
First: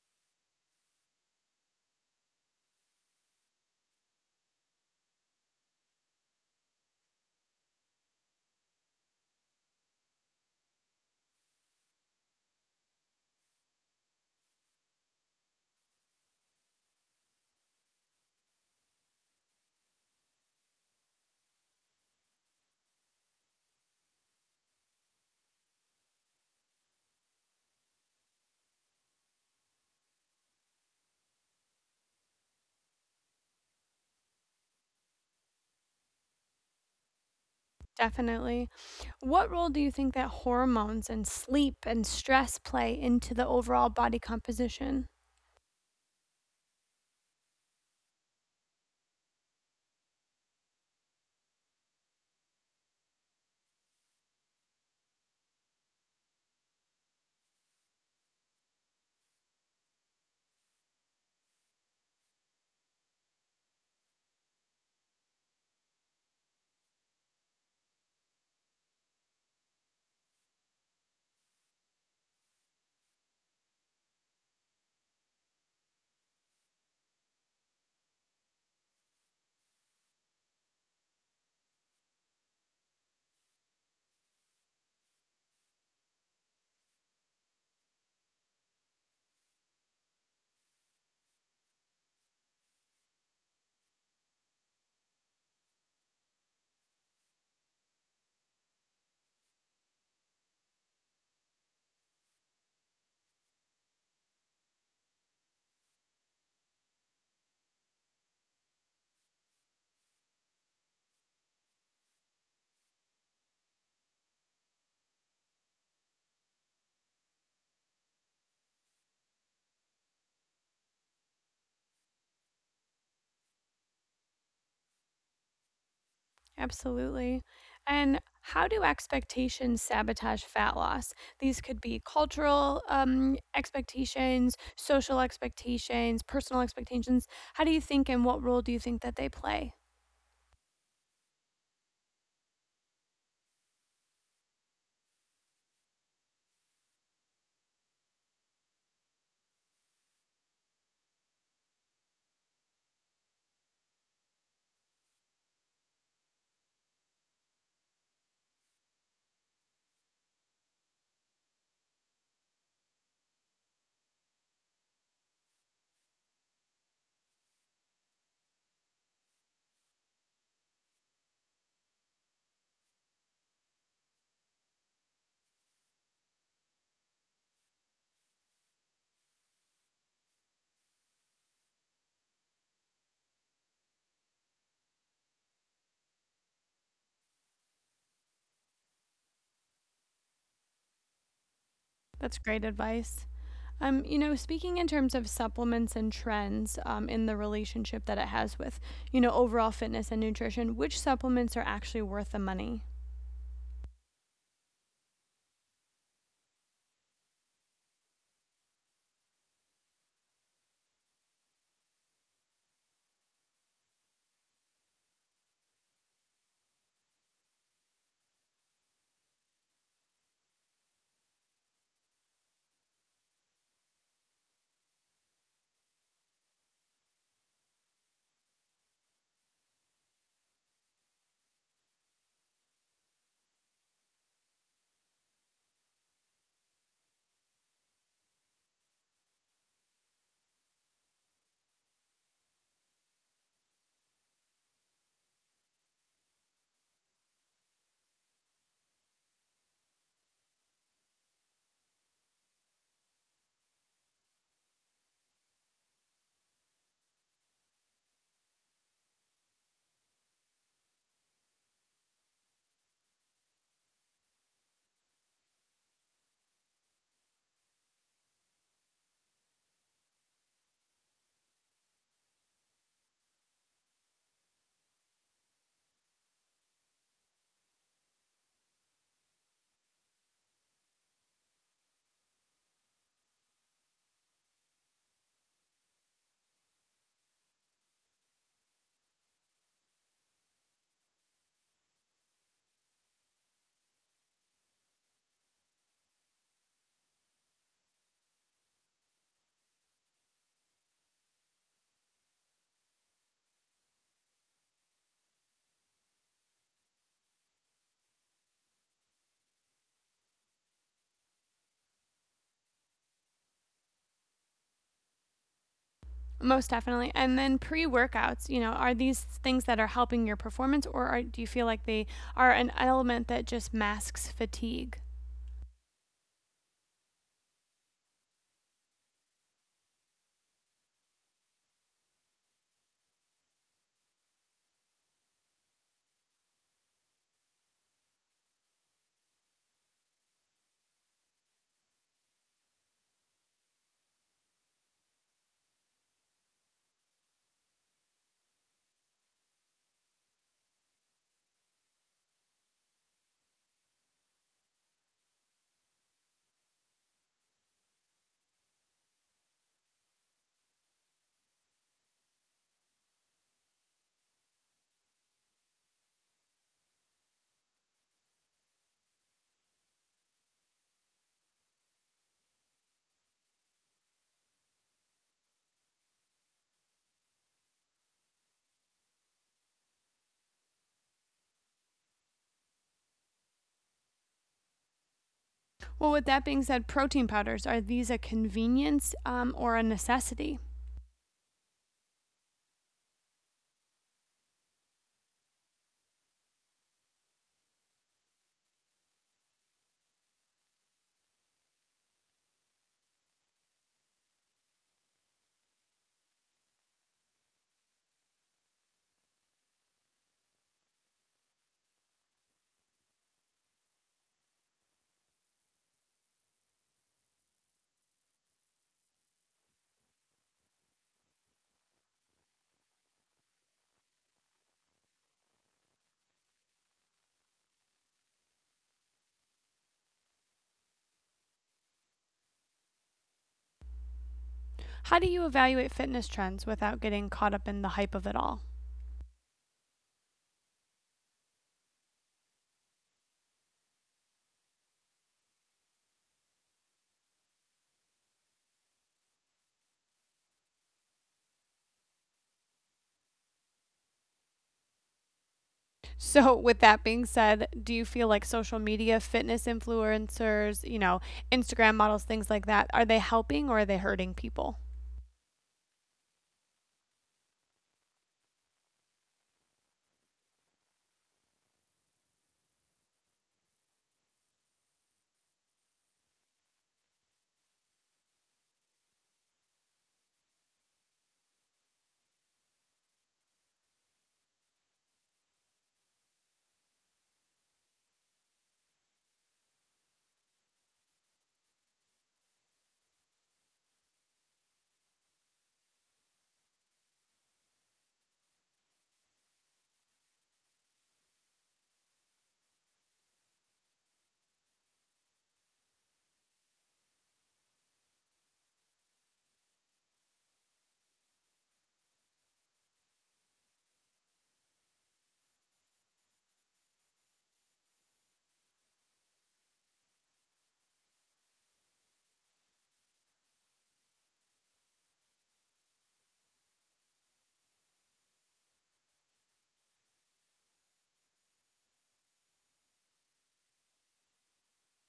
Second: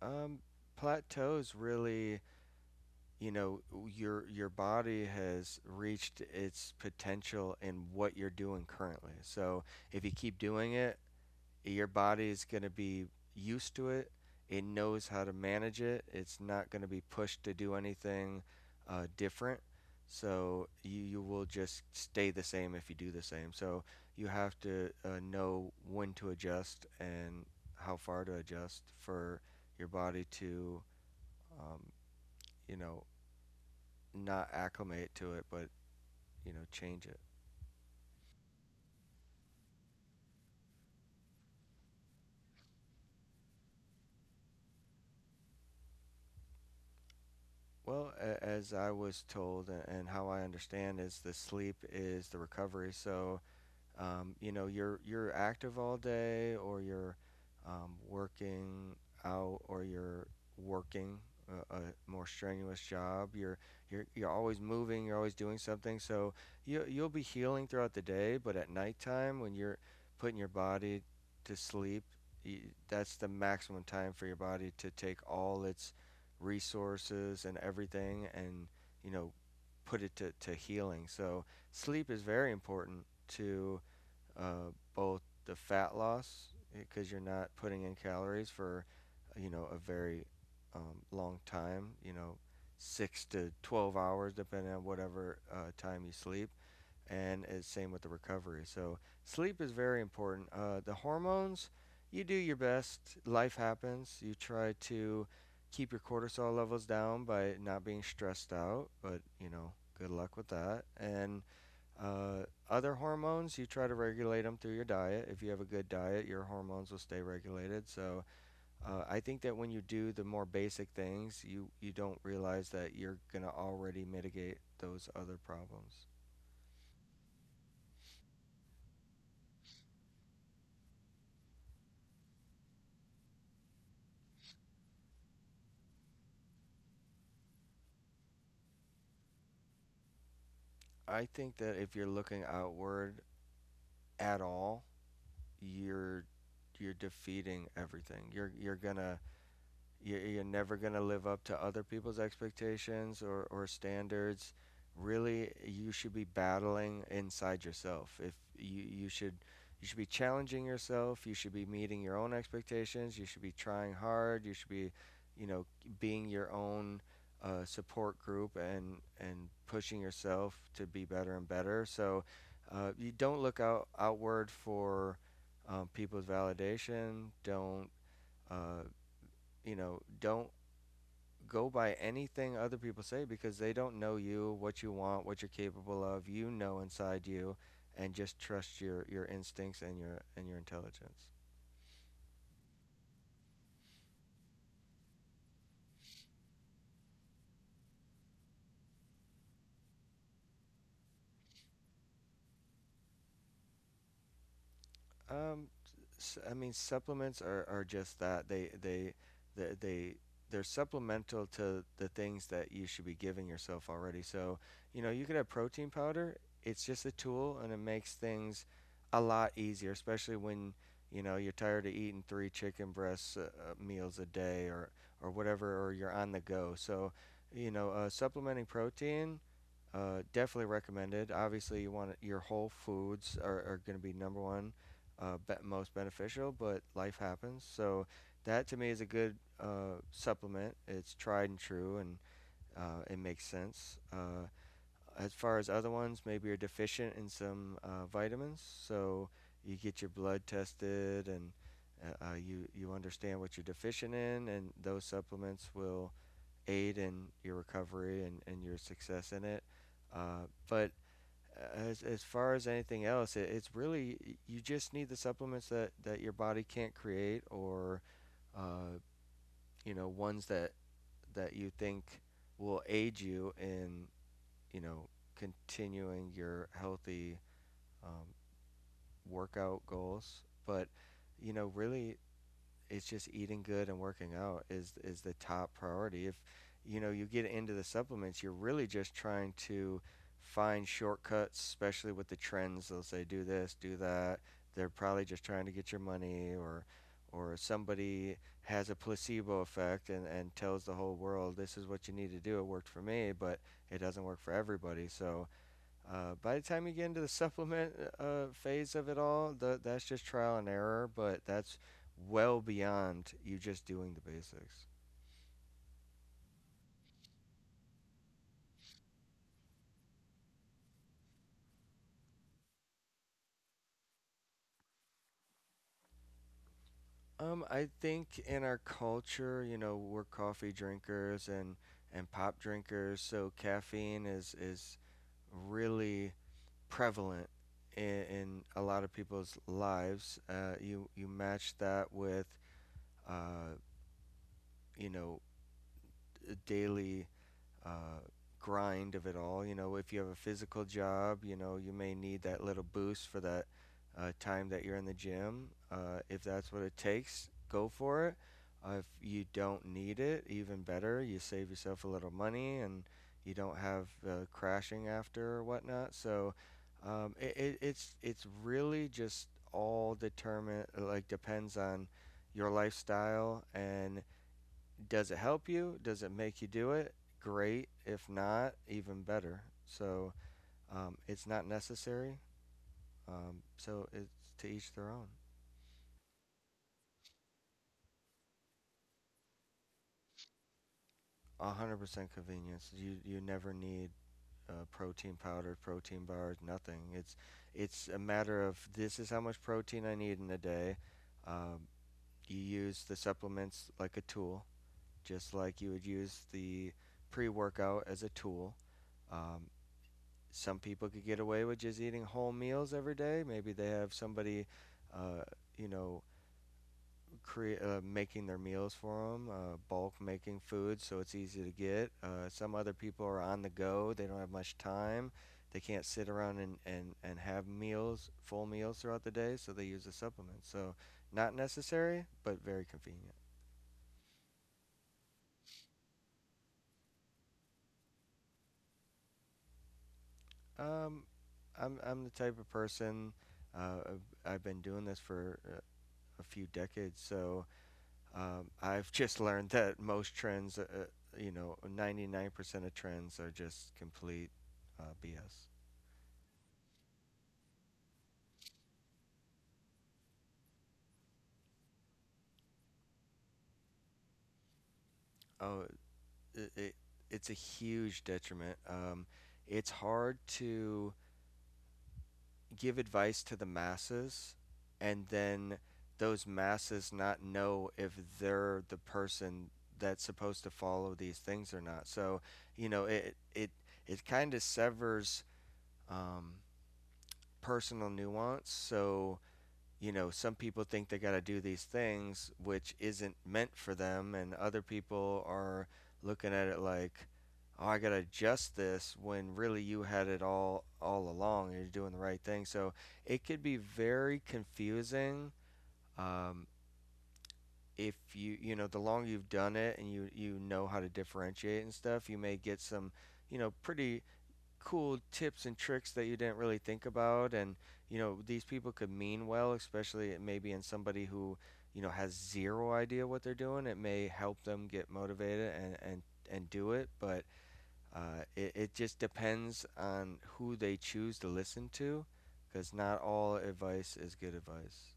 S2: Um, Plateaus really, you know, your your body has reached its potential in what you're doing currently. So, if you keep doing it, your body is going to be used to it. It knows how to manage it. It's not going to be pushed to do anything uh, different. So you, you will just stay the same if you do the same. So you have to uh, know when to adjust and how far to adjust for your body to, um, you know, not acclimate to it, but, you know, change it.
S1: Definitely. What role do you think that hormones and sleep and stress play into the overall body composition?
S2: Well, a- as I was told and how I understand is the sleep is the recovery. So um, you know, you're you're active all day, or you're um, working out, or you're working a, a more strenuous job. You're you're you're always moving. You're always doing something. So you you'll be healing throughout the day, but at nighttime when you're putting your body to sleep, y that's the maximum time for your body to take all its resources and everything, and you know, put it to to healing. So sleep is very important to uh, both the fat loss because you're not putting in calories for you know a very um, long time, you know, six to twelve hours depending on whatever uh, time you sleep, and it's same with the recovery. So sleep is very important. Uh, the hormones, you do your best, life happens. You try to keep your cortisol levels down by not being stressed out, but you know, good luck with that. And uh, other hormones, you try to regulate them through your diet. If you have a good diet, your hormones will stay regulated. So uh, I think that when you do the more basic things, you, you don't realize that you're going to already mitigate those other problems.
S1: Absolutely. And how do expectations sabotage fat loss? These could be cultural um, expectations, social expectations, personal expectations. How do you think and what role do you think that they play?
S2: I think that if you're looking outward at all, you're you're defeating everything. You're you're going to you're, you're never going to live up to other people's expectations or, or standards. Really, you should be battling inside yourself. If you, you should you should be challenging yourself, you should be meeting your own expectations, you should be trying hard, you should be, you know, being your own uh, support group and and pushing yourself to be better and better. So uh, you don't look out outward for um, people's validation. Don't uh, you know? Don't go by anything other people say because they don't know you, what you want, what you're capable of. You know inside you, and just trust your your instincts and your and your intelligence.
S1: That's great advice. Um, you know, speaking in terms of supplements and trends um, in the relationship that it has with, you know, overall fitness and nutrition, which supplements are actually worth the money?
S2: Um, s- I mean, supplements are, are just that. They they they they they're supplemental to the things that you should be giving yourself already. So, you know, you could have protein powder. It's just a tool, and it makes things a lot easier, especially when you know you're tired of eating three chicken breasts uh, uh, meals a day or or whatever, or you're on the go. So, you know, uh, supplementing protein uh, definitely recommended. Obviously, you want your whole foods are, are going to be number one, uh, be- most beneficial, but life happens. So that to me is a good uh, supplement. It's tried and true, and uh, it makes sense. Uh, as far as other ones, maybe you're deficient in some uh, vitamins, so you get your blood tested and uh, uh, you you understand what you're deficient in, and those supplements will aid in your recovery and, and your success in it. Uh, but as as far as anything else, it, it's really you just need the supplements that, that your body can't create or uh, you know ones that that you think will aid you in you know continuing your healthy um, workout goals. But you know really it's just eating good and working out is is the top priority. If you know you get into the supplements, you're really just trying to find shortcuts, especially with the trends. They'll say do this, do that. They're probably just trying to get your money or or somebody has a placebo effect and, and tells the whole world this is what you need to do. It worked for me, but it doesn't work for everybody. So uh, by the time you get into the supplement uh, phase of it all, tha that's just trial and error, but that's well beyond you just doing the basics.
S1: Most definitely. And then pre workouts, you know, are these things that are helping your performance or are, do you feel like they are an element that just masks fatigue?
S2: Um, I think in our culture, you know, we're coffee drinkers and and pop drinkers, so caffeine is is really prevalent in, in a lot of people's lives. Uh, you you match that with uh, you know daily uh, grind of it all. You know, if you have a physical job, you know, you may need that little boost for that uh, time that you're in the gym. Uh, if that's what it takes, go for it. Uh, if you don't need it, even better. You save yourself a little money and you don't have uh, crashing after or whatnot. So um, it, it, it's it's really just all determined, like, depends on your lifestyle and does it help you? Does it make you do it? Great. If not, even better. So um, it's not necessary. Um, so it's to each their own.
S1: Well, with that being said, protein powders, are these a convenience um, or a necessity?
S2: one hundred percent convenience. You you never need uh, protein powder, protein bars, nothing. It's it's a matter of this is how much protein I need in a day. Um, you use the supplements like a tool, just like you would use the pre-workout as a tool. Um, some people could get away with just eating whole meals every day. Maybe they have somebody, uh, you know, crea- uh, making their meals for them, uh, bulk making food, so it's easy to get. Uh, some other people are on the go; they don't have much time. They can't sit around and, and, and have meals, full meals throughout the day, so they use a supplement. So, not necessary, but very convenient.
S1: How do you evaluate fitness trends without getting caught up in the hype of it all?
S2: Um, I'm, I'm the type of person, uh, I've I've been doing this for uh, a few decades. So Um, I've just learned that most trends, uh, uh, you know, ninety-nine percent of trends are just complete uh, B S.
S1: So, with that being said, do you feel like social media, fitness influencers, you know, Instagram models, things like that, are they helping or are they hurting people?
S2: Oh, it, it, it's a huge detriment. Um, it's hard to give advice to the masses and then those masses not know if they're the person that's supposed to follow these things or not. So, you know, it it it kind of severs um, personal nuance. So, you know, some people think they got to do these things which isn't meant for them, and other people are looking at it like, "Oh, I got to adjust this," when really you had it all all along and you're doing the right thing. So it could be very confusing. um, if you you know the longer you've done it and you you know how to differentiate and stuff, you may get some you know pretty cool tips and tricks that you didn't really think about. And you know these people could mean well, especially maybe in somebody who you know has zero idea what they're doing, it may help them get motivated and and and do it. But uh, it, it just depends on who they choose to listen to, because not all advice is good advice.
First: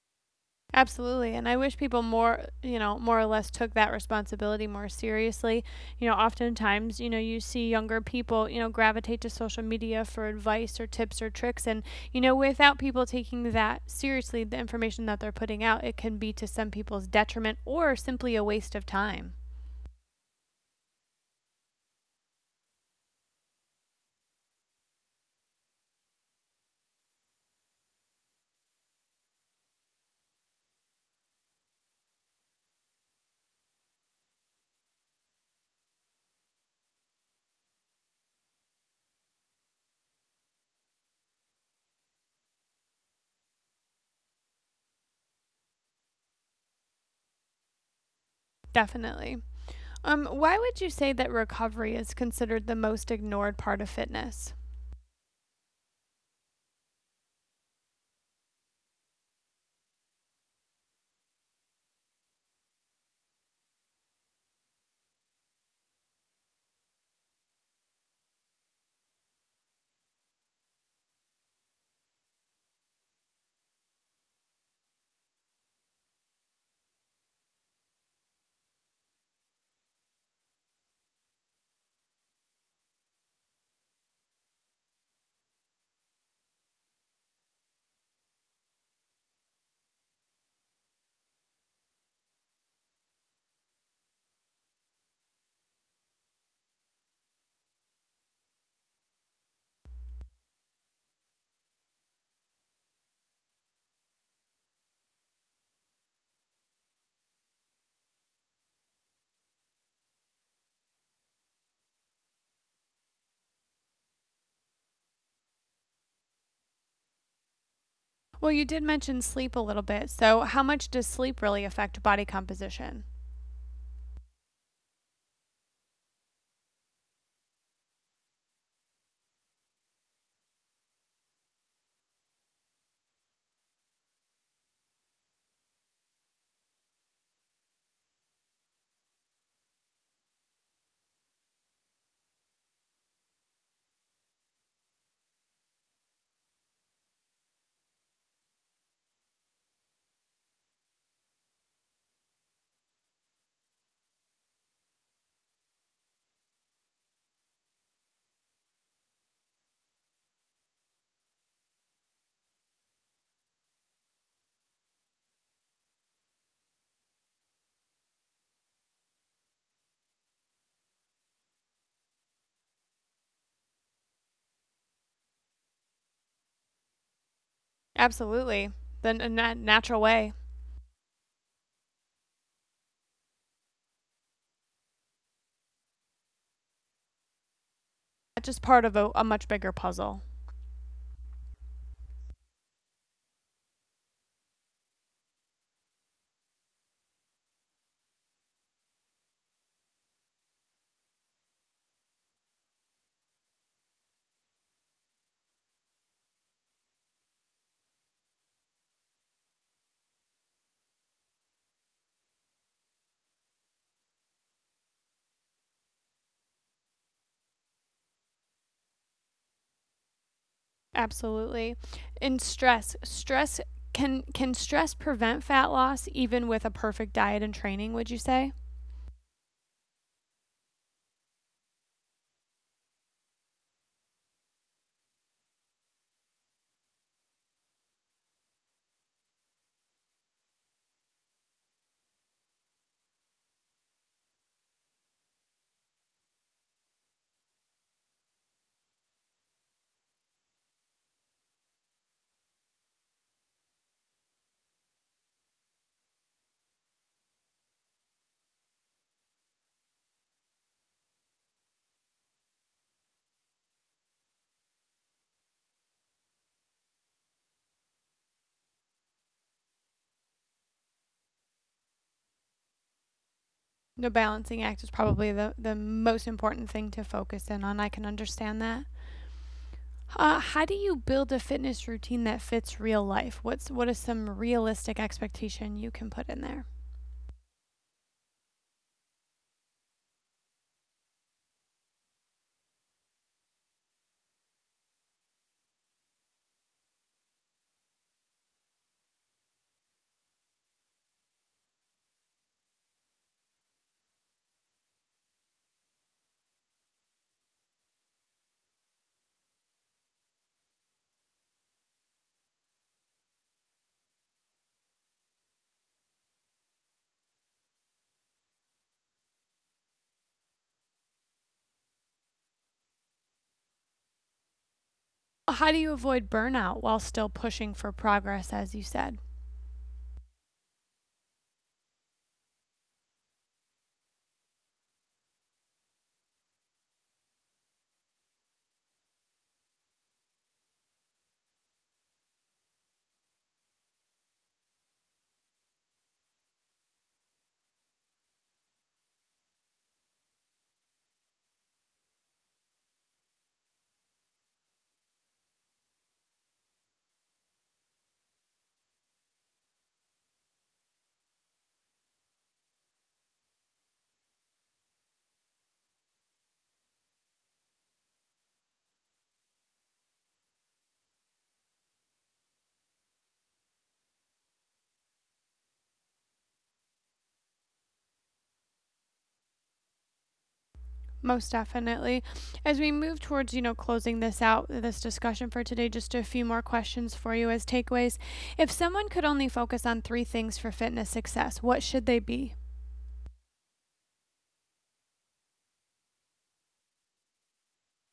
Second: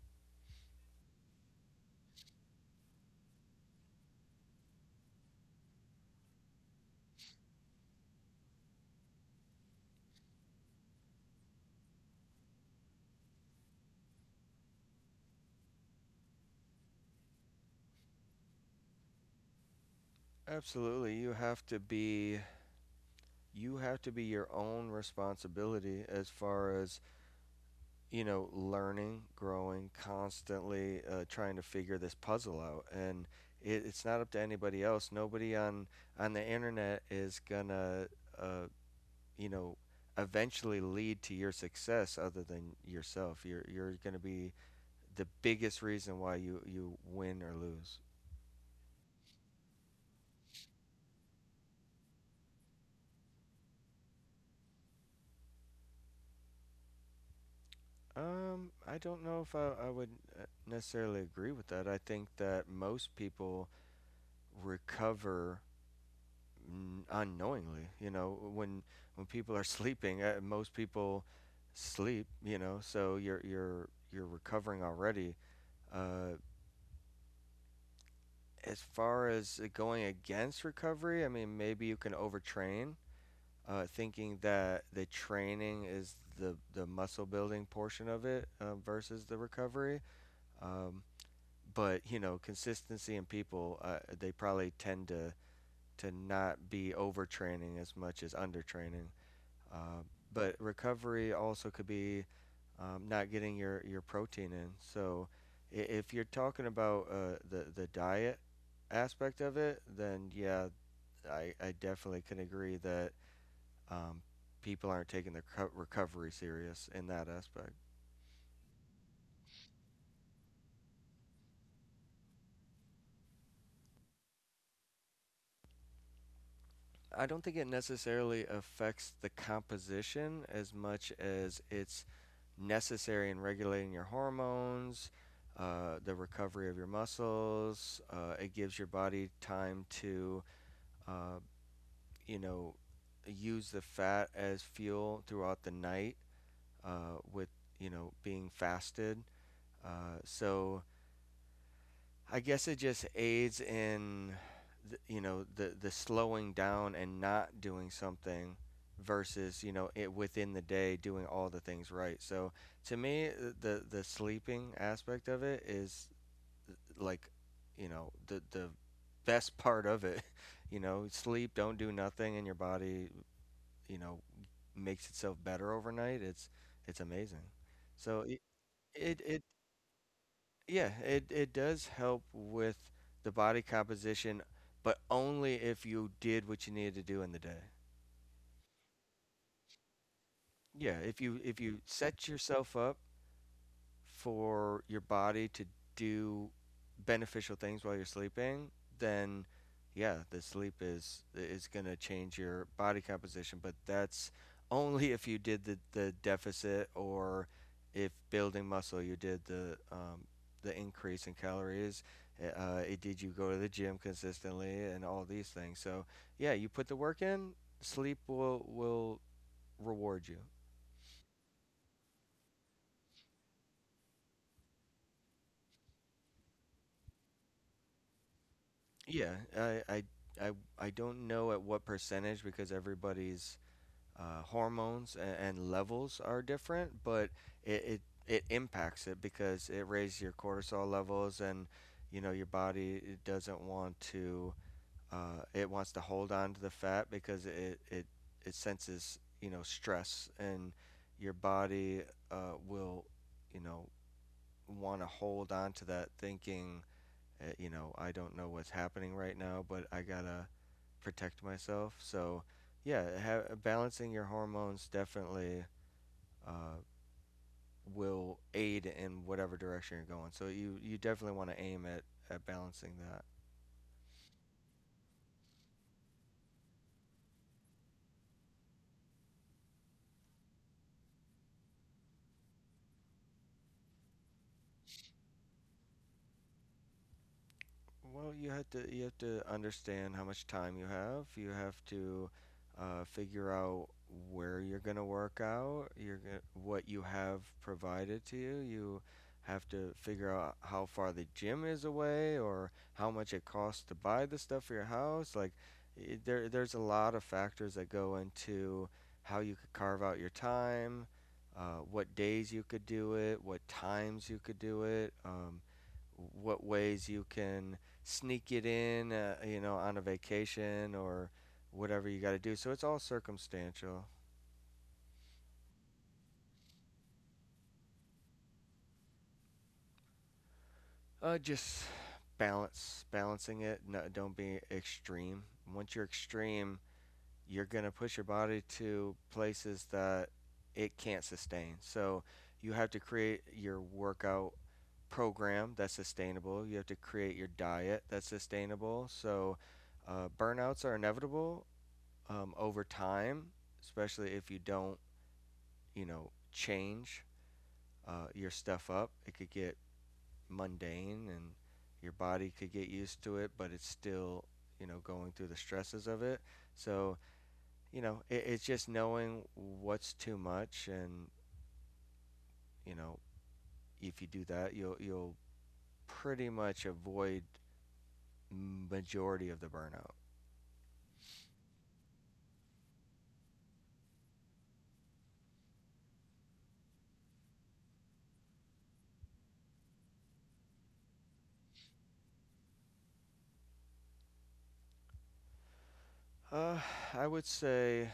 S1: Absolutely. And I wish people more, you know, more or less took that responsibility more seriously. You know, oftentimes, you know, you see younger people, you know, gravitate to social media for advice or tips or tricks. And, you know, without people taking that seriously, the information that they're putting out, it can be to some people's detriment or simply a waste of time.
S2: Absolutely, you have to be you have to be your own responsibility as far as you know, learning, growing, constantly uh, trying to figure this puzzle out. And it, it's not up to anybody else. Nobody on on the internet is gonna, uh, you know, eventually lead to your success other than yourself. You're you're gonna be the biggest reason why you you win or lose.
S1: Definitely. Um, why would you say that recovery is considered the most ignored part of fitness?
S2: Um, I don't know if I, I would uh, necessarily agree with that. I think that most people recover n- unknowingly. You know, when when people are sleeping, uh, most people sleep. You know, so you're you're you're recovering already. Uh, as far as it going against recovery, I mean, maybe you can overtrain, uh, thinking that the training is the the muscle building portion of it uh, versus the recovery. Um, but you know, consistency in people, uh, they probably tend to to not be overtraining as much as undertraining. Uh, but recovery also could be um, not getting your, your protein in. So i- if you're talking about uh, the the diet aspect of it, then yeah, I, I definitely can agree that um, people aren't taking their co- recovery serious in that aspect.
S1: Well, you did mention sleep a little bit. So, how much does sleep really affect body composition?
S2: I don't think it necessarily affects the composition as much as it's necessary in regulating your hormones, uh, the recovery of your muscles. Uh, it gives your body time to, uh, you know, use the fat as fuel throughout the night uh, with, you know, being fasted. Uh, so I guess it just aids in, th- you know, the the slowing down and not doing something versus, you know, it within the day doing all the things right. So to me, uh, the the sleeping aspect of it is like, you know, the the best part of it. You know, sleep, don't do nothing, and your body, you know, makes itself better overnight. It's it's amazing. So it
S1: Absolutely. The
S2: it,
S1: n-
S2: it
S1: na- natural way.
S2: yeah, it it does help with the body composition, but only if you did what you needed to do in the day.
S1: That's just part of a, a much bigger puzzle.
S2: Yeah, if you if you set yourself up for your body to do beneficial things while you're sleeping, then yeah, the sleep is is gonna change your body composition, but that's only if you did the, the deficit or if building muscle you did the um, the increase in calories. Eh, Uh, it did you go to the gym consistently and all these things. So yeah, you put the work in, sleep will will reward you.
S1: Absolutely. And stress. Stress can can stress prevent fat loss even with a perfect diet and training, would you say?
S2: Yeah, I, I, I, I don't know at what percentage because everybody's uh, hormones and, and levels are different, but it, it it impacts it because it raises your cortisol levels, and you know your body it doesn't want to. Uh, it wants to hold on to the fat because it it it senses you know stress, and your body uh, will you know want to hold on to that, thinking uh, you know, I don't know what's happening right now, but I gotta protect myself. So, yeah, ha- balancing your hormones definitely uh, will aid in whatever direction you're going. So you you definitely want to aim at at balancing that.
S1: The balancing act is probably the, the most important thing to focus in on. I can understand that. Uh, how do you build a fitness routine that fits real life? What's what is some realistic expectation you can put in there?
S2: Well, you have to you have to understand how much time you have. You have to uh, figure out where you're going to work out. You're going what you have provided to you. You have to figure out how far the gym is away or how much it costs to buy the stuff for your house. Like I there there's a lot of factors that go into how you could carve out your time, uh, what days you could do it, what times you could do it. Um, what ways you can sneak it in, uh, you know, on a vacation or whatever you got to do. So it's all circumstantial.
S1: How do you avoid burnout while still pushing for progress as you said?
S2: Uh, just balance, balancing it. No, don't be extreme. Once you're extreme, you're gonna push your body to places that it can't sustain. So you have to create your workout program that's sustainable. You have to create your diet that's sustainable. So uh, burnouts are inevitable um, over time, especially if you don't you know, change uh, your stuff up. It could get mundane and your body could get used to it, but it's still, you know, going through the stresses of it. So, you know, it, it's just knowing what's too much. And, you know, if you do that, you'll, you'll pretty much avoid majority of the burnout.
S1: Most definitely. As we move towards, you know, closing this out, this discussion for today, just a few more questions for you as takeaways. If someone could only focus on three things for fitness success, what should they be?
S2: Uh, I would say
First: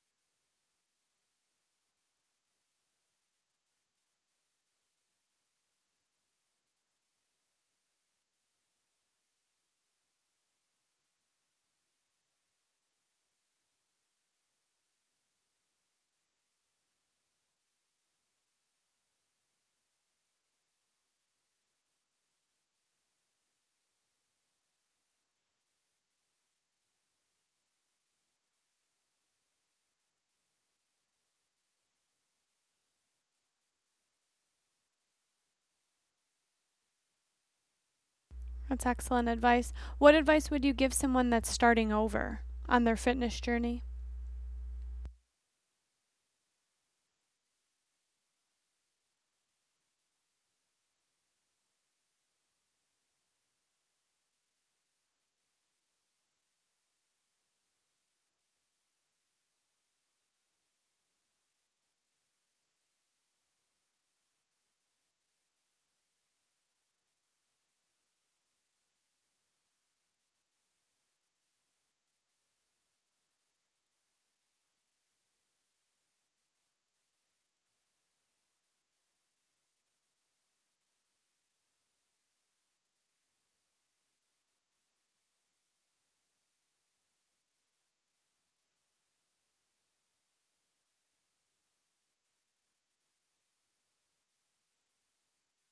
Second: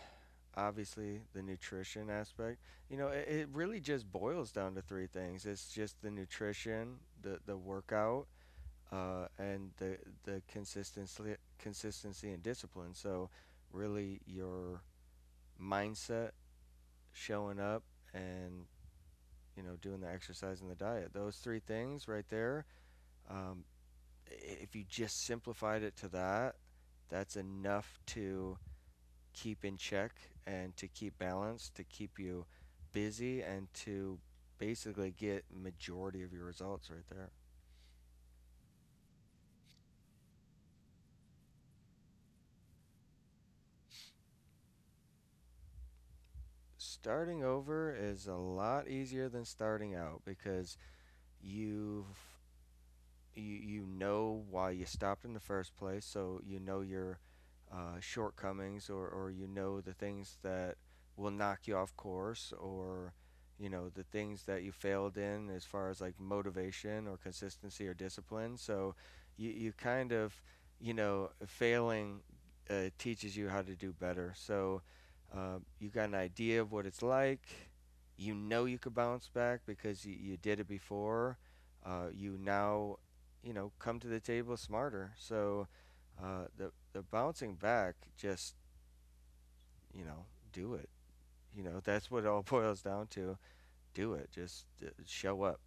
S2: obviously the nutrition aspect. You know, it, it really just boils down to three things. It's just the nutrition, the the workout, uh, and the the consistency consistency and discipline. So really your mindset, showing up, and you know doing the exercise and the diet. Those three things right there. Um, if you just simplified it to that, that's enough to keep in check and to keep balance, to keep you busy, and to basically get majority of your results right there.
S1: That's excellent advice. What advice would you give someone that's starting over on their fitness journey?
S2: Starting over is a lot easier than starting out because you've you you know why you stopped in the first place, so you know your uh, shortcomings, or or you know the things that will knock you off course, or you know the things that you failed in as far as like motivation or consistency or discipline. So you you kind of you know failing uh, teaches you how to do better. So uh, you got an idea of what it's like. You know you could bounce back because you, you did it before. Uh, you now you know, come to the table smarter. So uh, the the bouncing back, just you know, do it. You know, that's what it all boils down to. Do it. Just uh, show up,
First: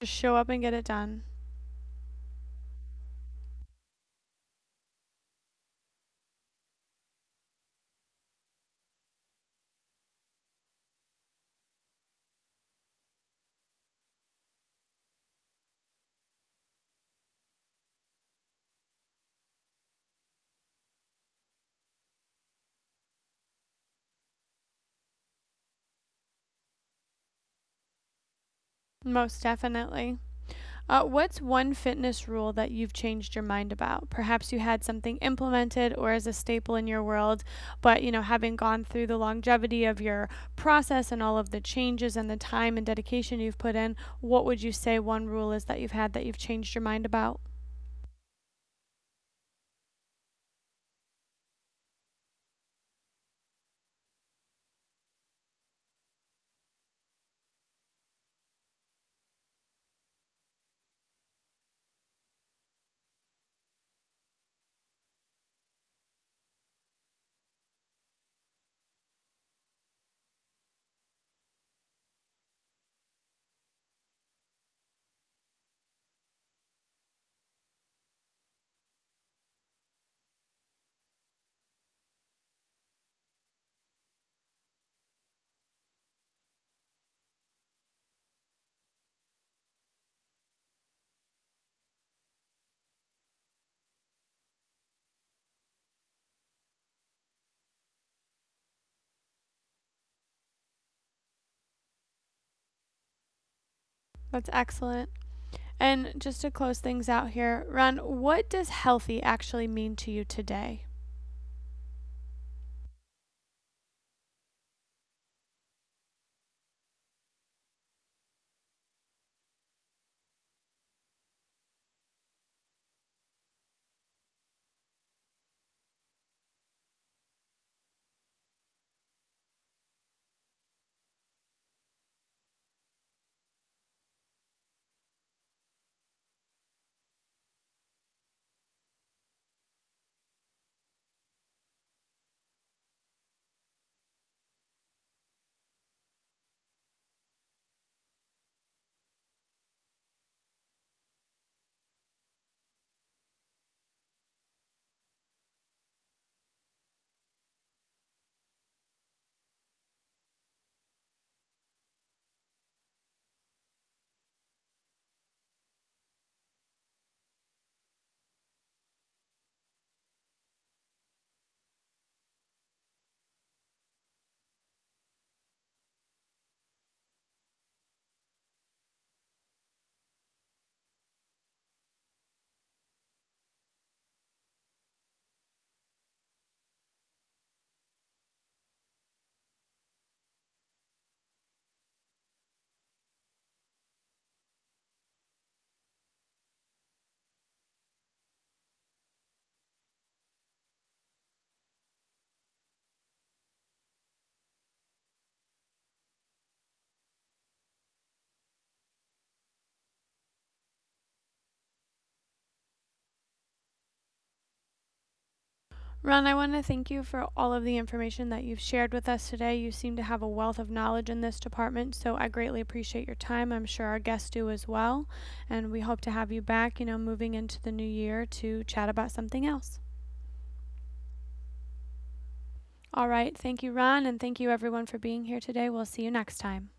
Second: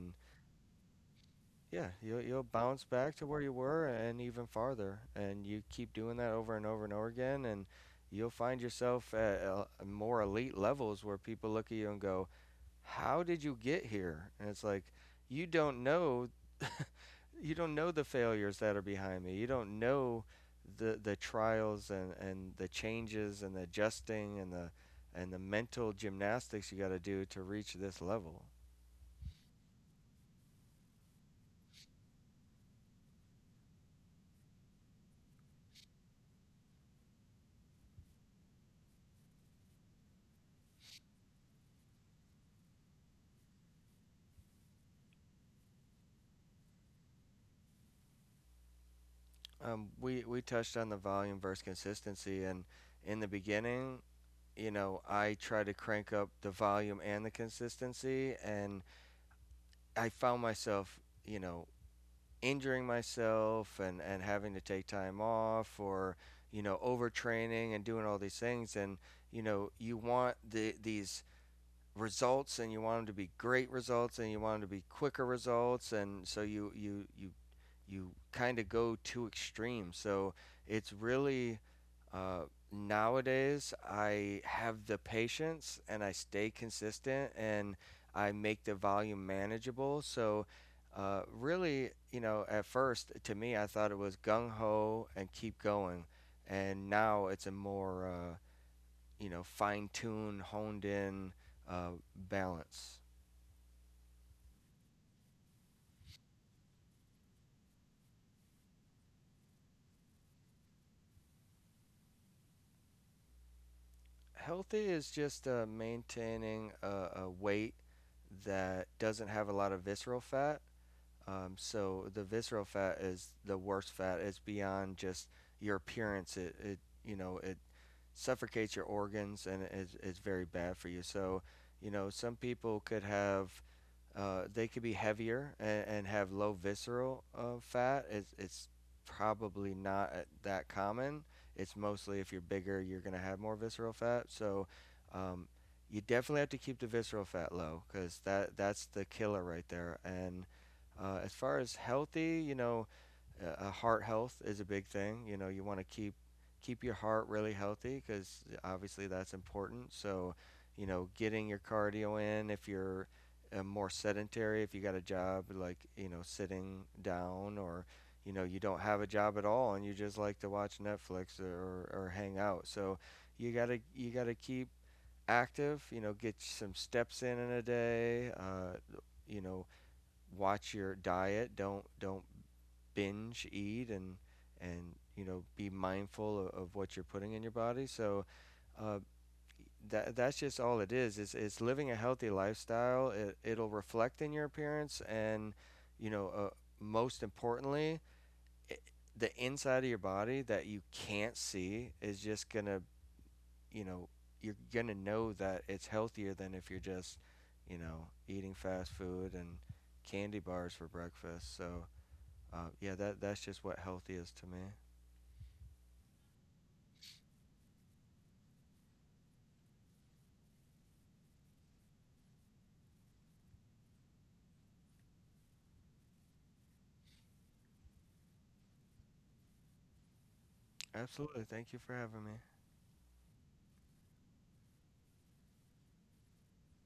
S1: Just show up and get it done.
S2: yeah, you'll you'll bounce back to where you were and even farther. And you keep doing that over and over and over again, and you'll find yourself at uh, more elite levels where people look at you and go, how did you get here? And it's like, you don't know, you don't know the failures that are behind me. You don't know the the trials and and the changes and the adjusting and the and the mental gymnastics you got to do to reach this level.
S1: Most definitely. Uh, what's one fitness rule that you've changed your mind about? Perhaps you had something implemented or as a staple in your world, but you know, having gone through the longevity of your process and all of the changes and the time and dedication you've put in, what would you say one rule is that you've had that you've changed your mind about?
S2: Um, we we touched on the volume versus consistency, and in the beginning, you know, I tried to crank up the volume and the consistency, and I found myself, you know, injuring myself and, and having to take time off or you know overtraining and doing all these things and you know you want the these results and you want them to be great results and you want them to be quicker results and so you you you you kind of go too extreme. So it's really uh, nowadays I have the patience and I stay consistent and I make the volume manageable. So uh, really you know at first to me I thought it was gung-ho and keep going, and now it's a more uh, you know, fine tuned, honed in uh, balance.
S1: That's excellent. And just to close things out here, Ron, what does healthy actually mean to you today?
S2: Healthy is just uh, maintaining a, a weight that doesn't have a lot of visceral fat. Um, so the visceral fat is the worst fat. It's beyond just your appearance. It, it you know, it suffocates your organs and it's, it's very bad for you. So, you know, some people could have uh, they could be heavier and, and have low visceral uh, fat. It's, it's probably not uh, that common. It's mostly if you're bigger, you're going to have more visceral fat. So um, you definitely have to keep the visceral fat low because that, that's the killer right there. And uh, as far as healthy, you know, uh, uh, heart health is a big thing. You know, you want to keep keep your heart really healthy because obviously that's important. So, you know, getting your cardio in if you're uh, more sedentary, if you got a job like you know sitting down or you know you don't have a job at all and you just like to watch Netflix or or hang out. So you gotta you gotta keep active. You know, get some steps in in a day. Uh, you know, watch your diet. Don't don't binge eat and and you know be mindful of, of what you're putting in your body. So uh, that that's just all it is. It's it's living a healthy lifestyle. It it'll reflect in your appearance and you know uh, most importantly. I the inside of your body that you can't see is just gonna, you know, you're gonna know that it's healthier than if you're just, you know, eating fast food and candy bars for breakfast. So uh, yeah, that that's just what healthy is to me.
S1: Ron, I want to thank you for all of the information that you've shared with us today. You seem to have a wealth of knowledge in this department, so I greatly appreciate your time. I'm sure our guests do as well. And we hope to have you back, you know, moving into the new year to chat about something else.
S2: Absolutely. Thank you for having me.
S1: All right. Thank you, Ron, and thank you everyone for being here today. We'll see you next time.